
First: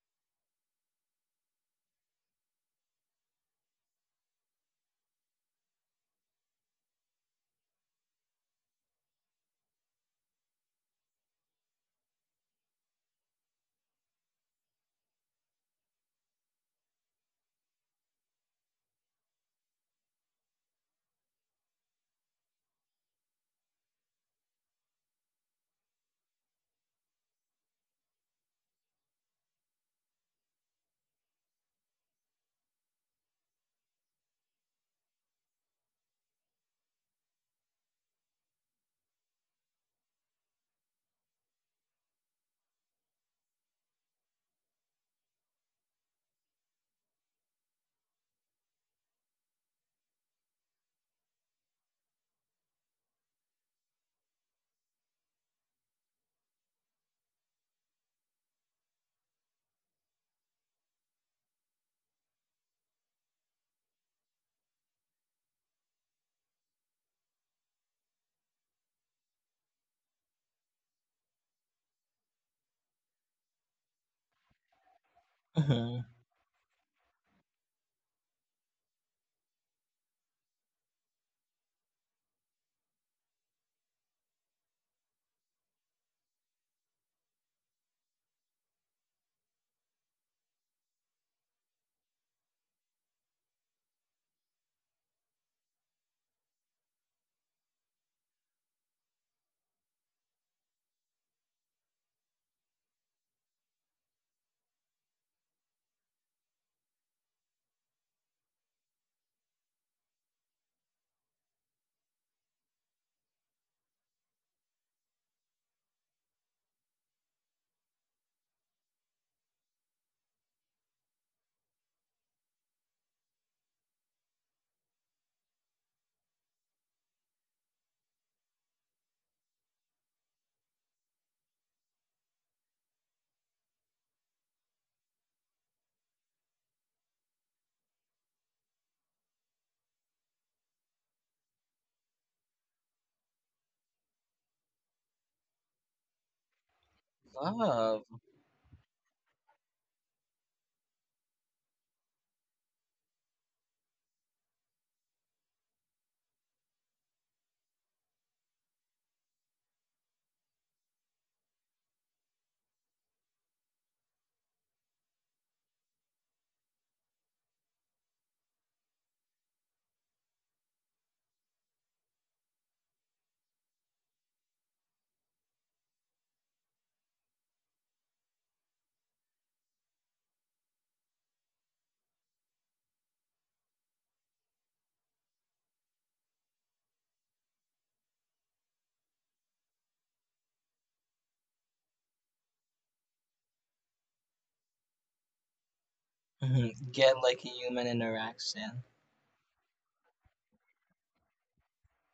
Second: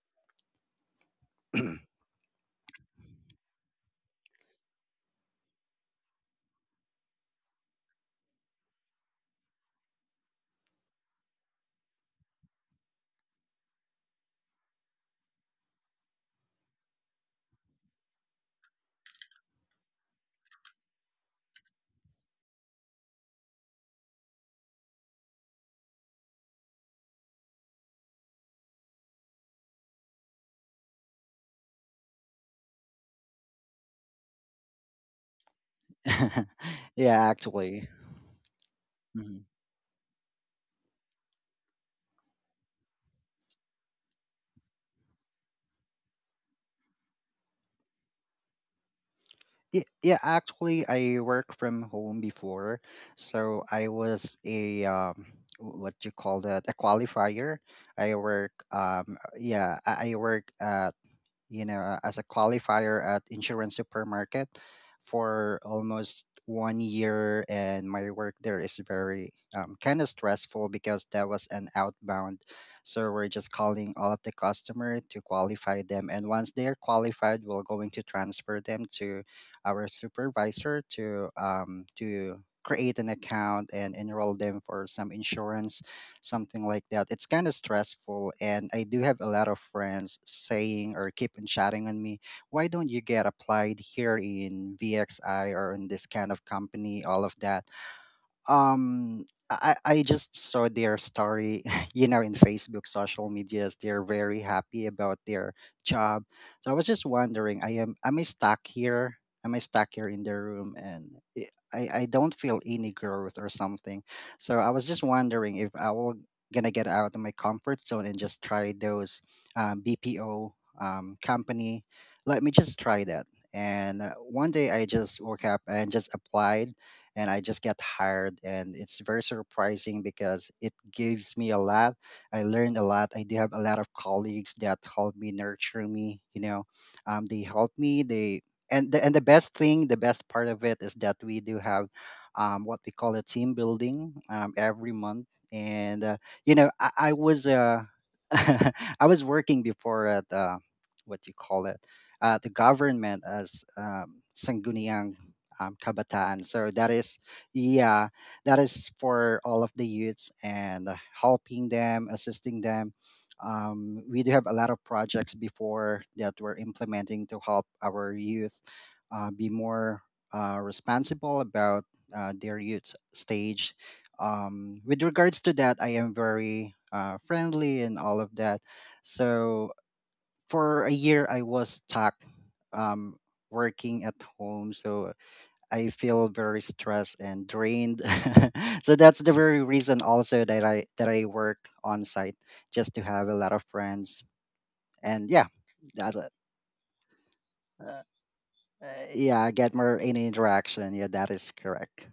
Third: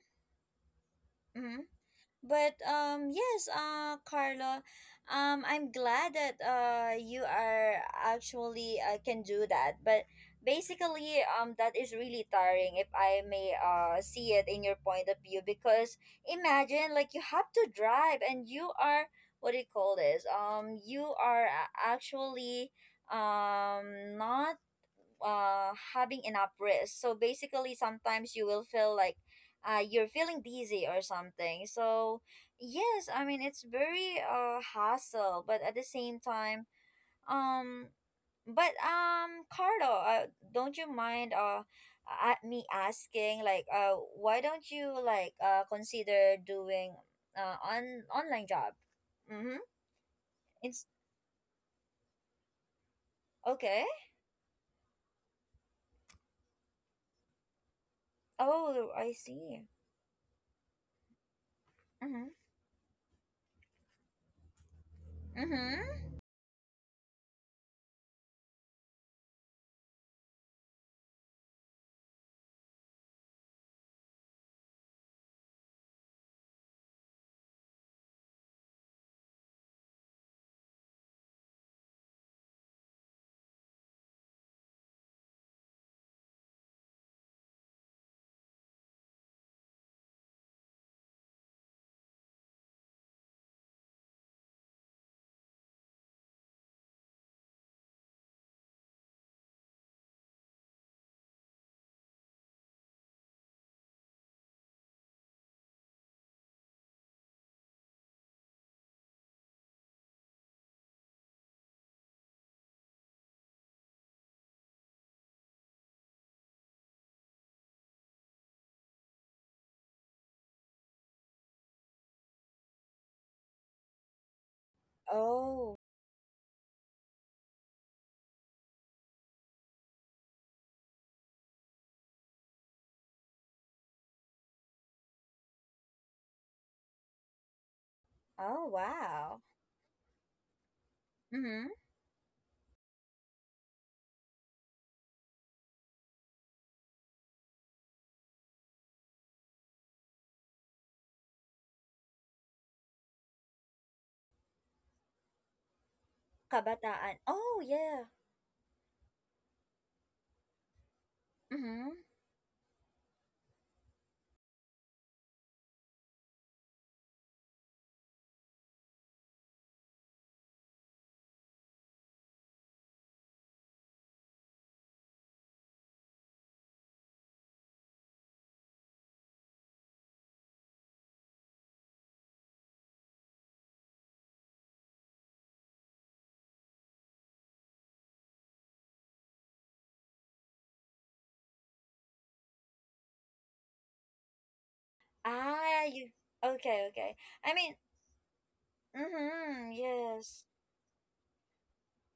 [SPEAKER 1] Mm-hmm. But um yes, uh Carlo, um I'm glad that uh you are actually uh, can do that. But basically um that is really tiring if I may uh see it in your point of view because imagine like you have to drive and you are what do you call this? Um you are a- actually um not uh having enough rest, so basically sometimes you will feel like uh you're feeling dizzy or something. So yes, I mean, it's very uh hassle, but at the same time
[SPEAKER 2] yeah, actually.
[SPEAKER 1] um but
[SPEAKER 2] Mhm.
[SPEAKER 1] um Carlo, uh, don't you mind uh at me asking like uh why don't you like uh consider doing uh on online job? Mm-hmm.
[SPEAKER 2] Yeah, yeah, actually,
[SPEAKER 1] It's
[SPEAKER 2] I worked from home before, so
[SPEAKER 1] okay.
[SPEAKER 2] I was a um, w- what you call that, a qualifier. I work,
[SPEAKER 1] Oh, I
[SPEAKER 2] um,
[SPEAKER 1] see.
[SPEAKER 2] yeah, I I work. Uh, you know, uh, as a
[SPEAKER 1] Mm-hmm.
[SPEAKER 2] qualifier at Insurance Supermarket for
[SPEAKER 1] Mm-hmm.
[SPEAKER 2] almost one year, and my work there is very um, kind of stressful because that was an outbound. So we're just calling all of the customer to qualify
[SPEAKER 3] Hmm.
[SPEAKER 2] them, and once they're qualified, we're going to transfer them to our supervisor to um, to create an account and enroll them for some insurance, something like that. It's kind of stressful, and I do have a lot of friends saying or keep on chatting on me, why don't you get applied here in V X I or in this kind of company, all of that. Um I, I just saw their story, you know, in Facebook, social medias. They're very happy about their job. So I was just wondering, I am am I stuck here? Am I stuck here in the room? And it, I I don't feel any growth or something. So I was just wondering if I will gonna get out of my comfort zone and just try those um, B P O um, company. Let me just try that. And uh, one day I just woke up
[SPEAKER 1] Oh.
[SPEAKER 2] and just applied, and I just get hired. And it's very surprising because it gives me a lot. I learned a lot. I do have a lot of colleagues that help me nurture me. You know, um, they help me. They
[SPEAKER 1] Oh,
[SPEAKER 2] and the, and the
[SPEAKER 1] wow.
[SPEAKER 2] best thing, the best part of it is that we do
[SPEAKER 1] Mhm.
[SPEAKER 2] have um, what we call a team building um, every month. And uh, you know, I, I was uh,
[SPEAKER 3] Love.
[SPEAKER 2] I was working before at uh, what you call it, uh, the government as um, Sangguniang um, Kabataan. So that
[SPEAKER 1] Kabataan.
[SPEAKER 2] is,
[SPEAKER 1] Oh, yeah.
[SPEAKER 2] yeah, that is for all of the youths, and helping
[SPEAKER 1] Mhm.
[SPEAKER 2] them, assisting them. Um, we do have a lot of projects before that we're implementing to help our youth uh, be more uh, responsible about uh, their youth stage. Um, with regards to that, I am very uh, friendly and all of that. So for a year, I was stuck um, working at home. So I feel very stressed and drained. So that's the very reason also that I that I work on site, just to have a lot of friends. And yeah,
[SPEAKER 1] Ah, you
[SPEAKER 2] that's it.
[SPEAKER 3] Hmm.
[SPEAKER 1] okay, okay.
[SPEAKER 3] Get like a
[SPEAKER 1] I mean,
[SPEAKER 3] human
[SPEAKER 2] Uh,
[SPEAKER 3] interaction.
[SPEAKER 2] uh, yeah,
[SPEAKER 1] mhm,
[SPEAKER 2] get more any
[SPEAKER 1] yes.
[SPEAKER 2] interaction. Yeah, that is correct.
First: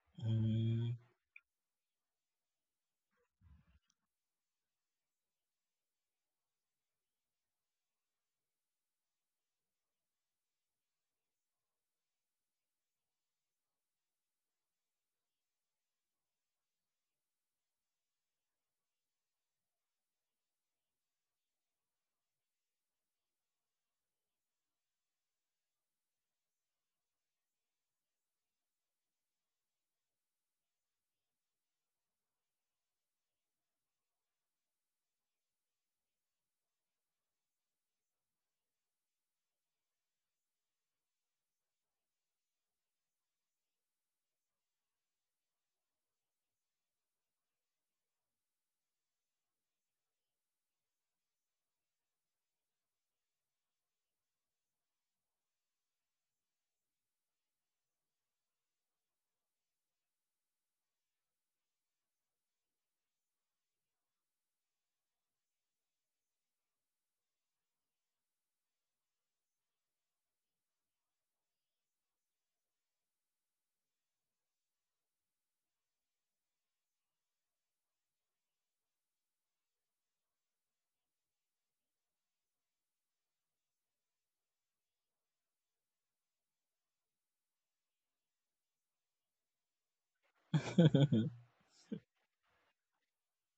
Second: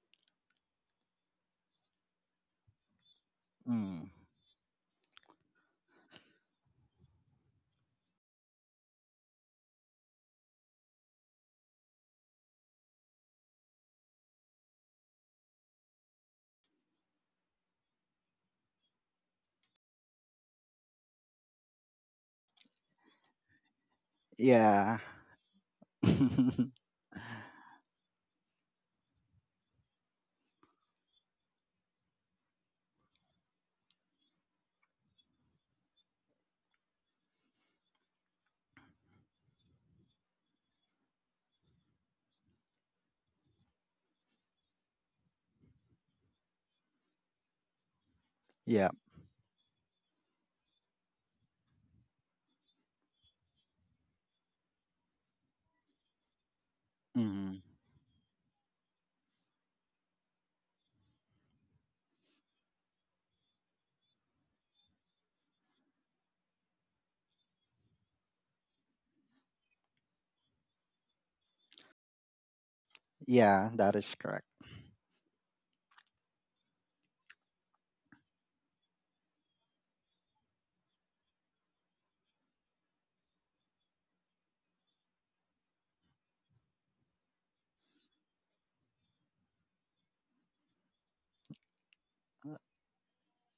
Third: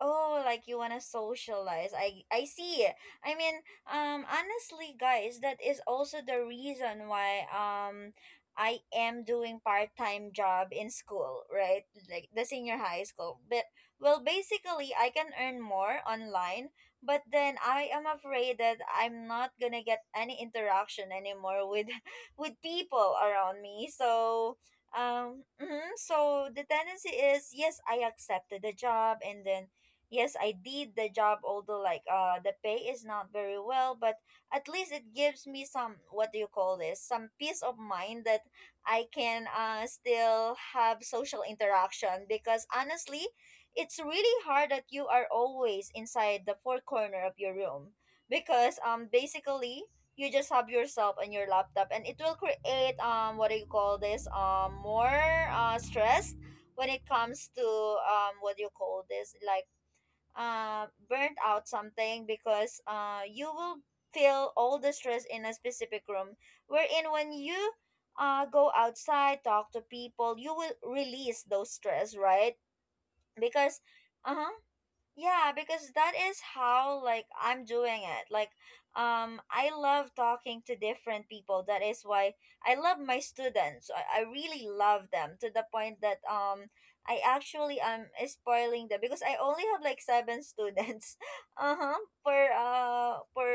[SPEAKER 1] Oh, like you
[SPEAKER 3] Mm.
[SPEAKER 1] wanna socialize. I I see. I mean,
[SPEAKER 2] Mm.
[SPEAKER 1] um, honestly, guys, that is also the reason why um I am doing part time job in school, right? Like the senior high school. But well, basically, I can earn more online, but then I am afraid that I'm not gonna get any interaction anymore with with people around me. So
[SPEAKER 2] Yeah.
[SPEAKER 1] um mhm, so the tendency is yes, I accepted the job, and then yes, I did the job, although like uh the pay is not very well, but at least it gives me some, what do you call this, some peace of mind that I can uh still have social interaction because honestly it's really hard that you are always inside the four corner of your room because
[SPEAKER 2] yeah.
[SPEAKER 1] um basically you just have yourself and your laptop, and it will create um what do you call this, um more uh stress when it comes
[SPEAKER 2] Hmm.
[SPEAKER 1] to um what do you call this, like uh, burnt out something, because uh, you will feel all the stress in a specific room wherein when you uh, go outside, talk to people, you will release those stress, right?
[SPEAKER 2] Yeah,
[SPEAKER 1] Because
[SPEAKER 2] that is correct.
[SPEAKER 1] uh-huh, yeah, because that is how like I'm doing it. Like um I love talking to different people. That is why I love my students. I, I really love them to the point that um I actually am spoiling them because I only have like seven students. Uh-huh.
[SPEAKER 2] Uh,
[SPEAKER 1] For uh for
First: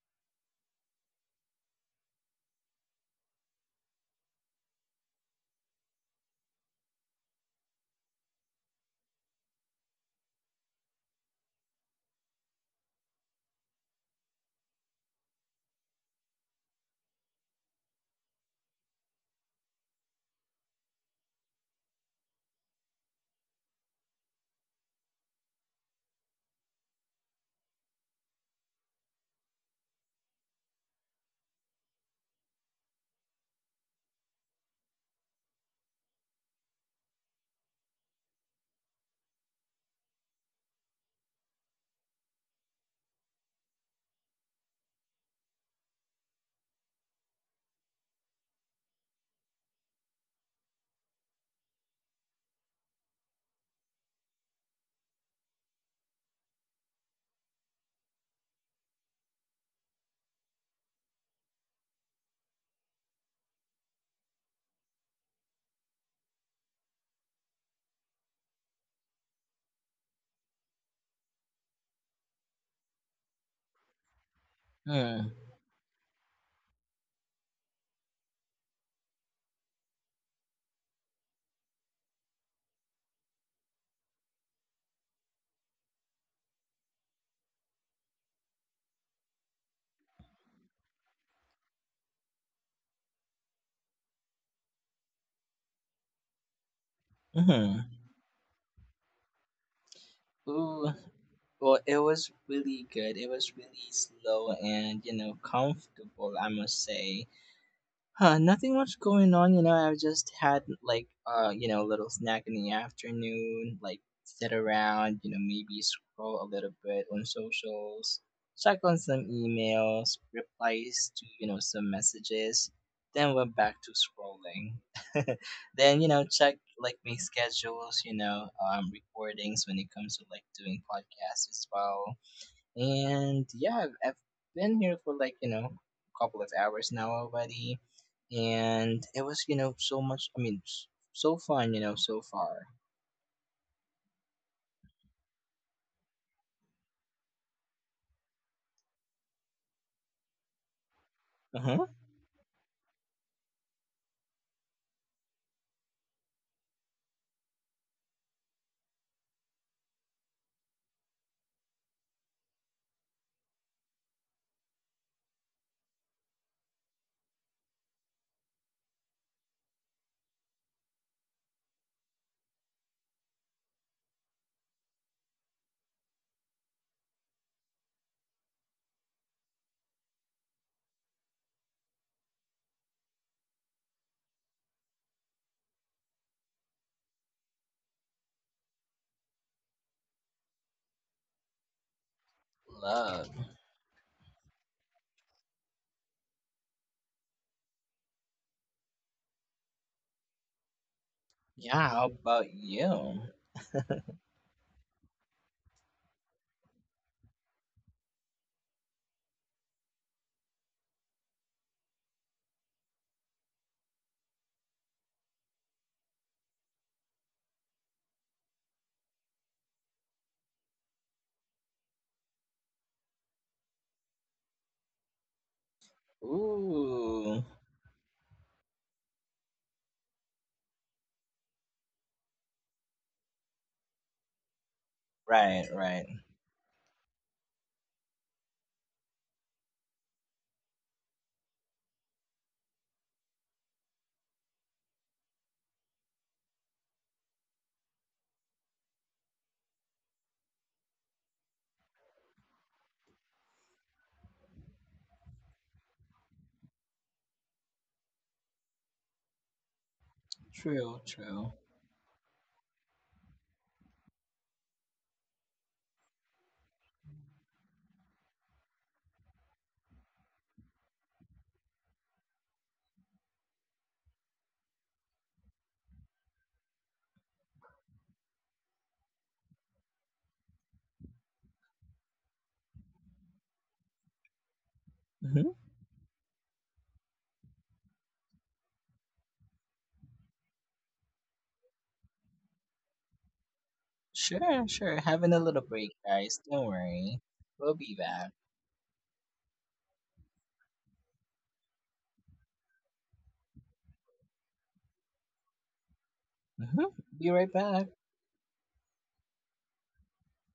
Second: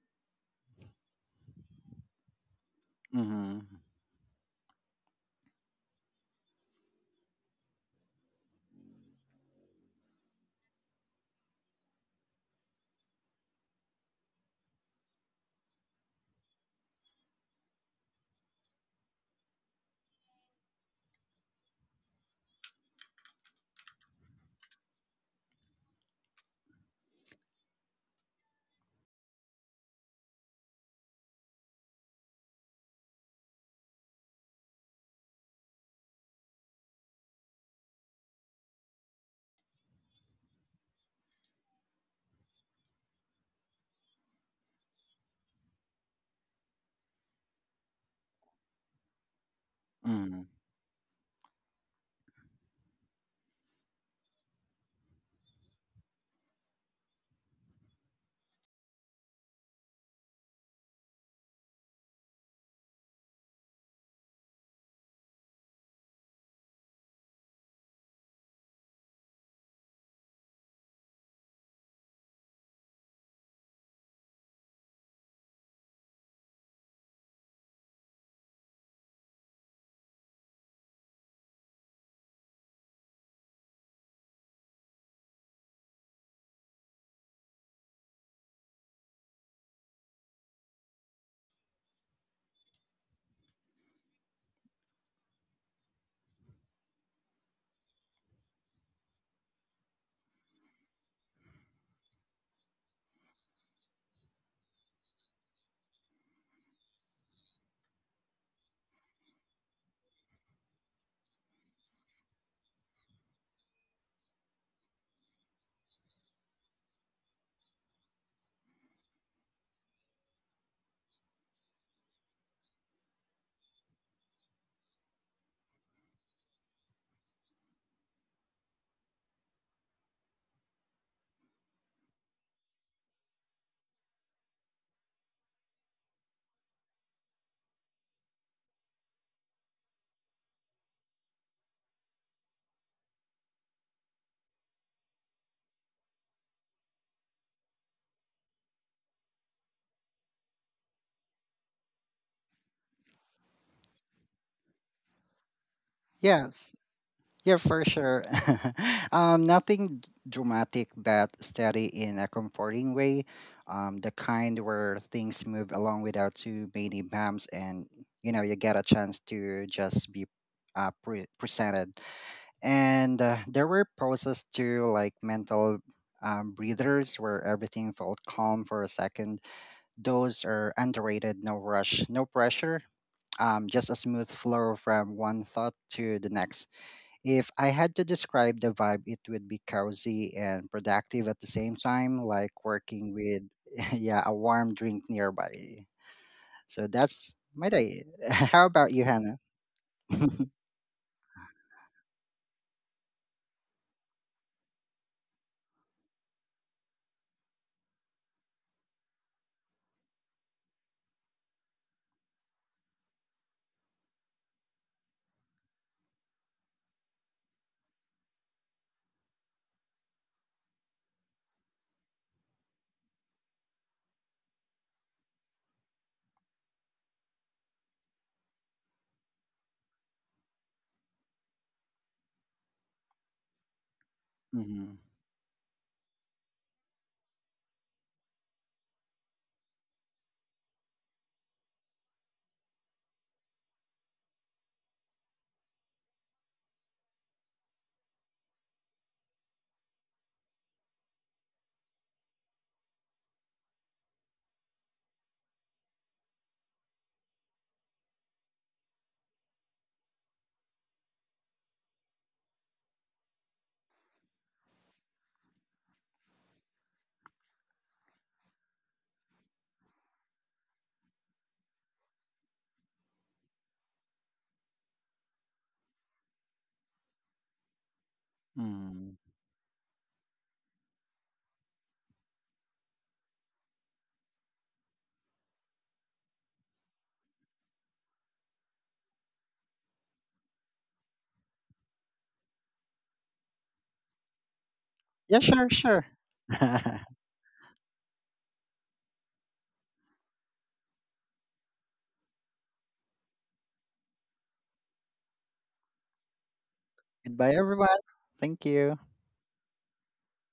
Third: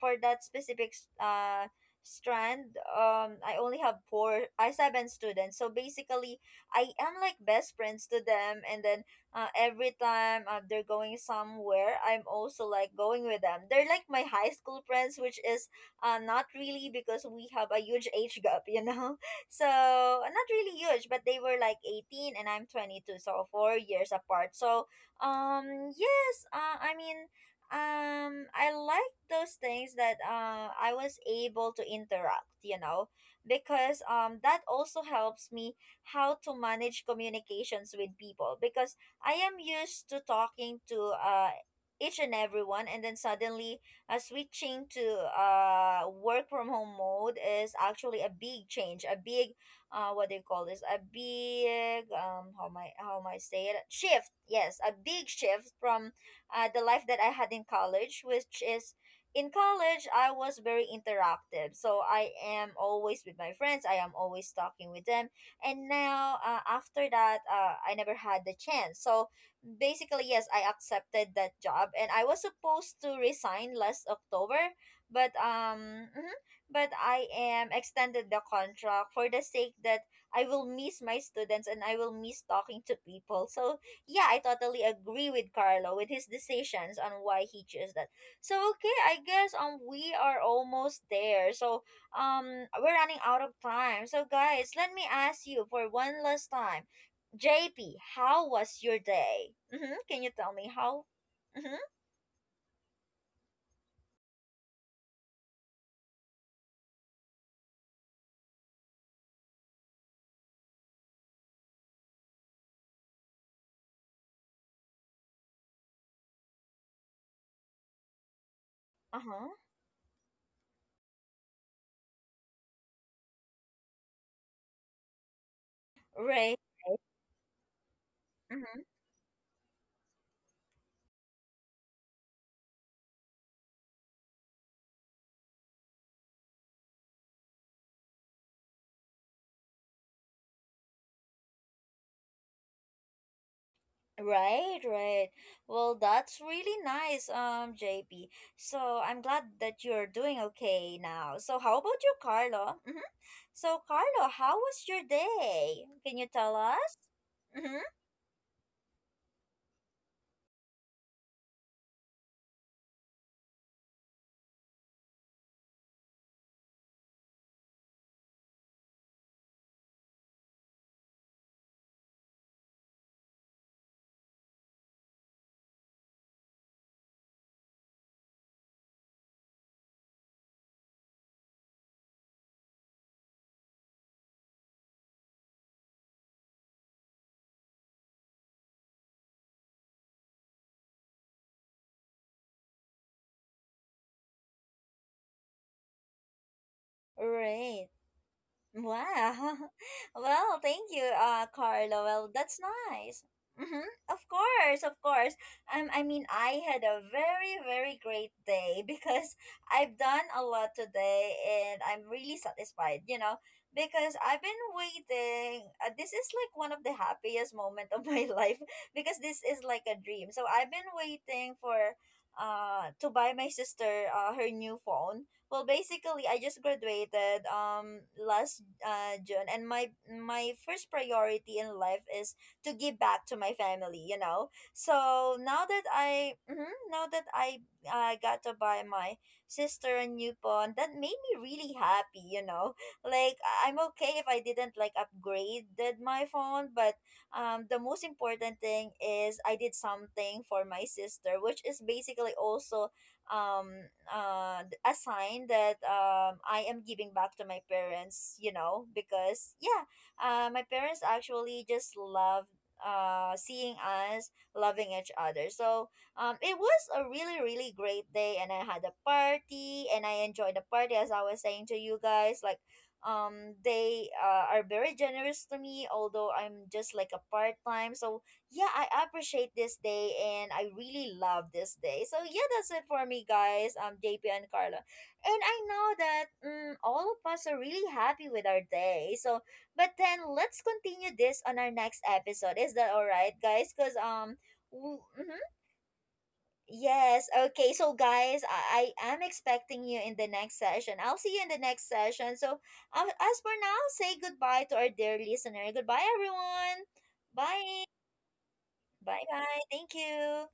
[SPEAKER 1] for that specific s- uh strand, um I
[SPEAKER 2] Mm-hmm.
[SPEAKER 1] only have four I seven students, so basically I am like best friends to them. And then uh, every time uh, they're going somewhere, I'm also like going with them. They're like my high school friends, which is uh, not really, because we have a huge age gap, you know? So, uh, not really huge, but they were like eighteen and I'm twenty-two, so four years apart. So, um, yes, uh, I mean, um, I like those things that uh, I was able to interact, you know? Because um, that also helps me how to manage communications with people because I am used to talking to uh each and everyone, and then suddenly uh, switching to uh work from home mode is actually a big change, a big uh what do you
[SPEAKER 2] Mm-hmm.
[SPEAKER 1] call this? A big um how am I, how am I say it? Shift. Yes, a big shift from uh the life that I had in college, which is in college, I was very interactive. So I am always with my friends, I am always talking with them, and now uh, after that, uh, I never had the chance. So basically yes, I accepted that job, and I was supposed to resign last October, but
[SPEAKER 3] Mm.
[SPEAKER 1] um mhm, but I am extended the contract for the sake that I will miss my students and I will miss talking to people. So yeah, I totally agree with Carlo with his decisions on why he chose that. So okay, I guess um we are almost there, so um we're running out of time. So guys, let me ask you for one last time.
[SPEAKER 3] Mhm.
[SPEAKER 1] J P, how was your day? Mm-hmm. Can you tell me
[SPEAKER 3] Ooh.
[SPEAKER 1] how? Mm-hmm.
[SPEAKER 3] Well, it was really good. It was really slow and, you know, comfortable, I must say. Huh, nothing much going on, you know. I've just had like uh, you know, a little snack in the afternoon, like sit around, you know, maybe scroll a little bit on socials, check on some
[SPEAKER 1] Uh-huh.
[SPEAKER 3] emails, replies to, you know, some messages, then went back to scrolling. then, you know,
[SPEAKER 1] Right.
[SPEAKER 3] check like my schedules, you know,
[SPEAKER 1] Mm-hmm.
[SPEAKER 3] um recordings when it comes to like doing podcasts as well. And yeah, I've, I've been here for like, you know, a couple of hours now already. And it was, you know, so much, I mean, s- so fun, you know, so far.
[SPEAKER 1] Right, right. Well, that's really nice, um, J P. So I'm glad that you're doing okay now. So
[SPEAKER 3] Uh
[SPEAKER 1] how
[SPEAKER 3] huh.
[SPEAKER 1] about you, Carlo? Mm-hmm. So Carlo, how was your day? Can you tell
[SPEAKER 2] Yes.
[SPEAKER 1] us?
[SPEAKER 2] Yeah,
[SPEAKER 1] Mm-hmm.
[SPEAKER 2] for sure. um, nothing d- dramatic but steady in a comforting way. Um, the kind where things move along without too many bumps, and you know you get a chance to just be uh, pre- presented. And uh, there were pauses too, like mental um, breathers where everything felt calm for a second. Those are underrated. No rush, no pressure. Um, just a smooth flow from one thought to the next. If I had to describe the vibe, it would be cozy and productive at the same time, like working
[SPEAKER 3] Love.
[SPEAKER 2] with yeah, a warm drink nearby. So that's my
[SPEAKER 1] Right.
[SPEAKER 2] day. How about you, Hannah?
[SPEAKER 1] Wow. Well, thank you, uh,
[SPEAKER 3] Yeah,
[SPEAKER 1] Carlo.
[SPEAKER 3] how
[SPEAKER 1] Well,
[SPEAKER 3] about
[SPEAKER 1] that's nice.
[SPEAKER 3] you?
[SPEAKER 1] Mm-hmm. Of course, of course. Um, I mean, I had a very, very great day because I've done a lot today and I'm really satisfied, you know, because I've been waiting. Uh, this is like one of the happiest moment of my life, because this is like a dream. So I've been waiting for uh to buy my sister uh her new phone. Well, basically, I just
[SPEAKER 3] Ooh.
[SPEAKER 1] graduated um last uh June, and my my first priority in life is to give back to my family. You know,
[SPEAKER 2] Hmm.
[SPEAKER 1] so now
[SPEAKER 3] Right,
[SPEAKER 1] that
[SPEAKER 3] right.
[SPEAKER 1] I mhm, now that I uh, got to buy my sister a new phone, that made me really happy. You know, like I- I'm okay if I didn't like upgraded my phone, but um the most important thing is I did something for my sister, which is basically also um uh th- a sign that um I am giving back to my parents, you know, because yeah, uh my
[SPEAKER 3] True,
[SPEAKER 1] parents
[SPEAKER 3] true.
[SPEAKER 1] actually just love uh seeing us loving each other. So um it was a really really great day, and I had a party, and I enjoyed the party, as I was saying to you guys, like um they uh, are very generous to me, although I'm just like a part time. So yeah, I
[SPEAKER 2] Mm.
[SPEAKER 1] appreciate this day, and I really love this day. So yeah, that's it for me, guys. Um, J P and Carla, and
[SPEAKER 3] Mm-hmm.
[SPEAKER 1] I know that mm, all of us are really happy with our day. So, but then let's continue this on our next episode. Is that all right, guys? Cause um.
[SPEAKER 3] Sure, sure. Having a
[SPEAKER 1] Mm-hmm.
[SPEAKER 2] Yeah,
[SPEAKER 3] little
[SPEAKER 2] sure,
[SPEAKER 3] break,
[SPEAKER 2] sure.
[SPEAKER 3] guys. Don't worry.
[SPEAKER 1] Yes. Okay.
[SPEAKER 3] We'll be
[SPEAKER 1] So,
[SPEAKER 3] back.
[SPEAKER 1] guys, I, I am expecting you in the next session. I'll see you in the next session. So, um, as for now, say goodbye to our dear listener. Goodbye,
[SPEAKER 3] Mm-hmm.
[SPEAKER 1] everyone.
[SPEAKER 3] Be right
[SPEAKER 2] Goodbye,
[SPEAKER 1] Bye.
[SPEAKER 3] back.
[SPEAKER 2] everyone. Thank you.
[SPEAKER 1] Bye bye. Thank you.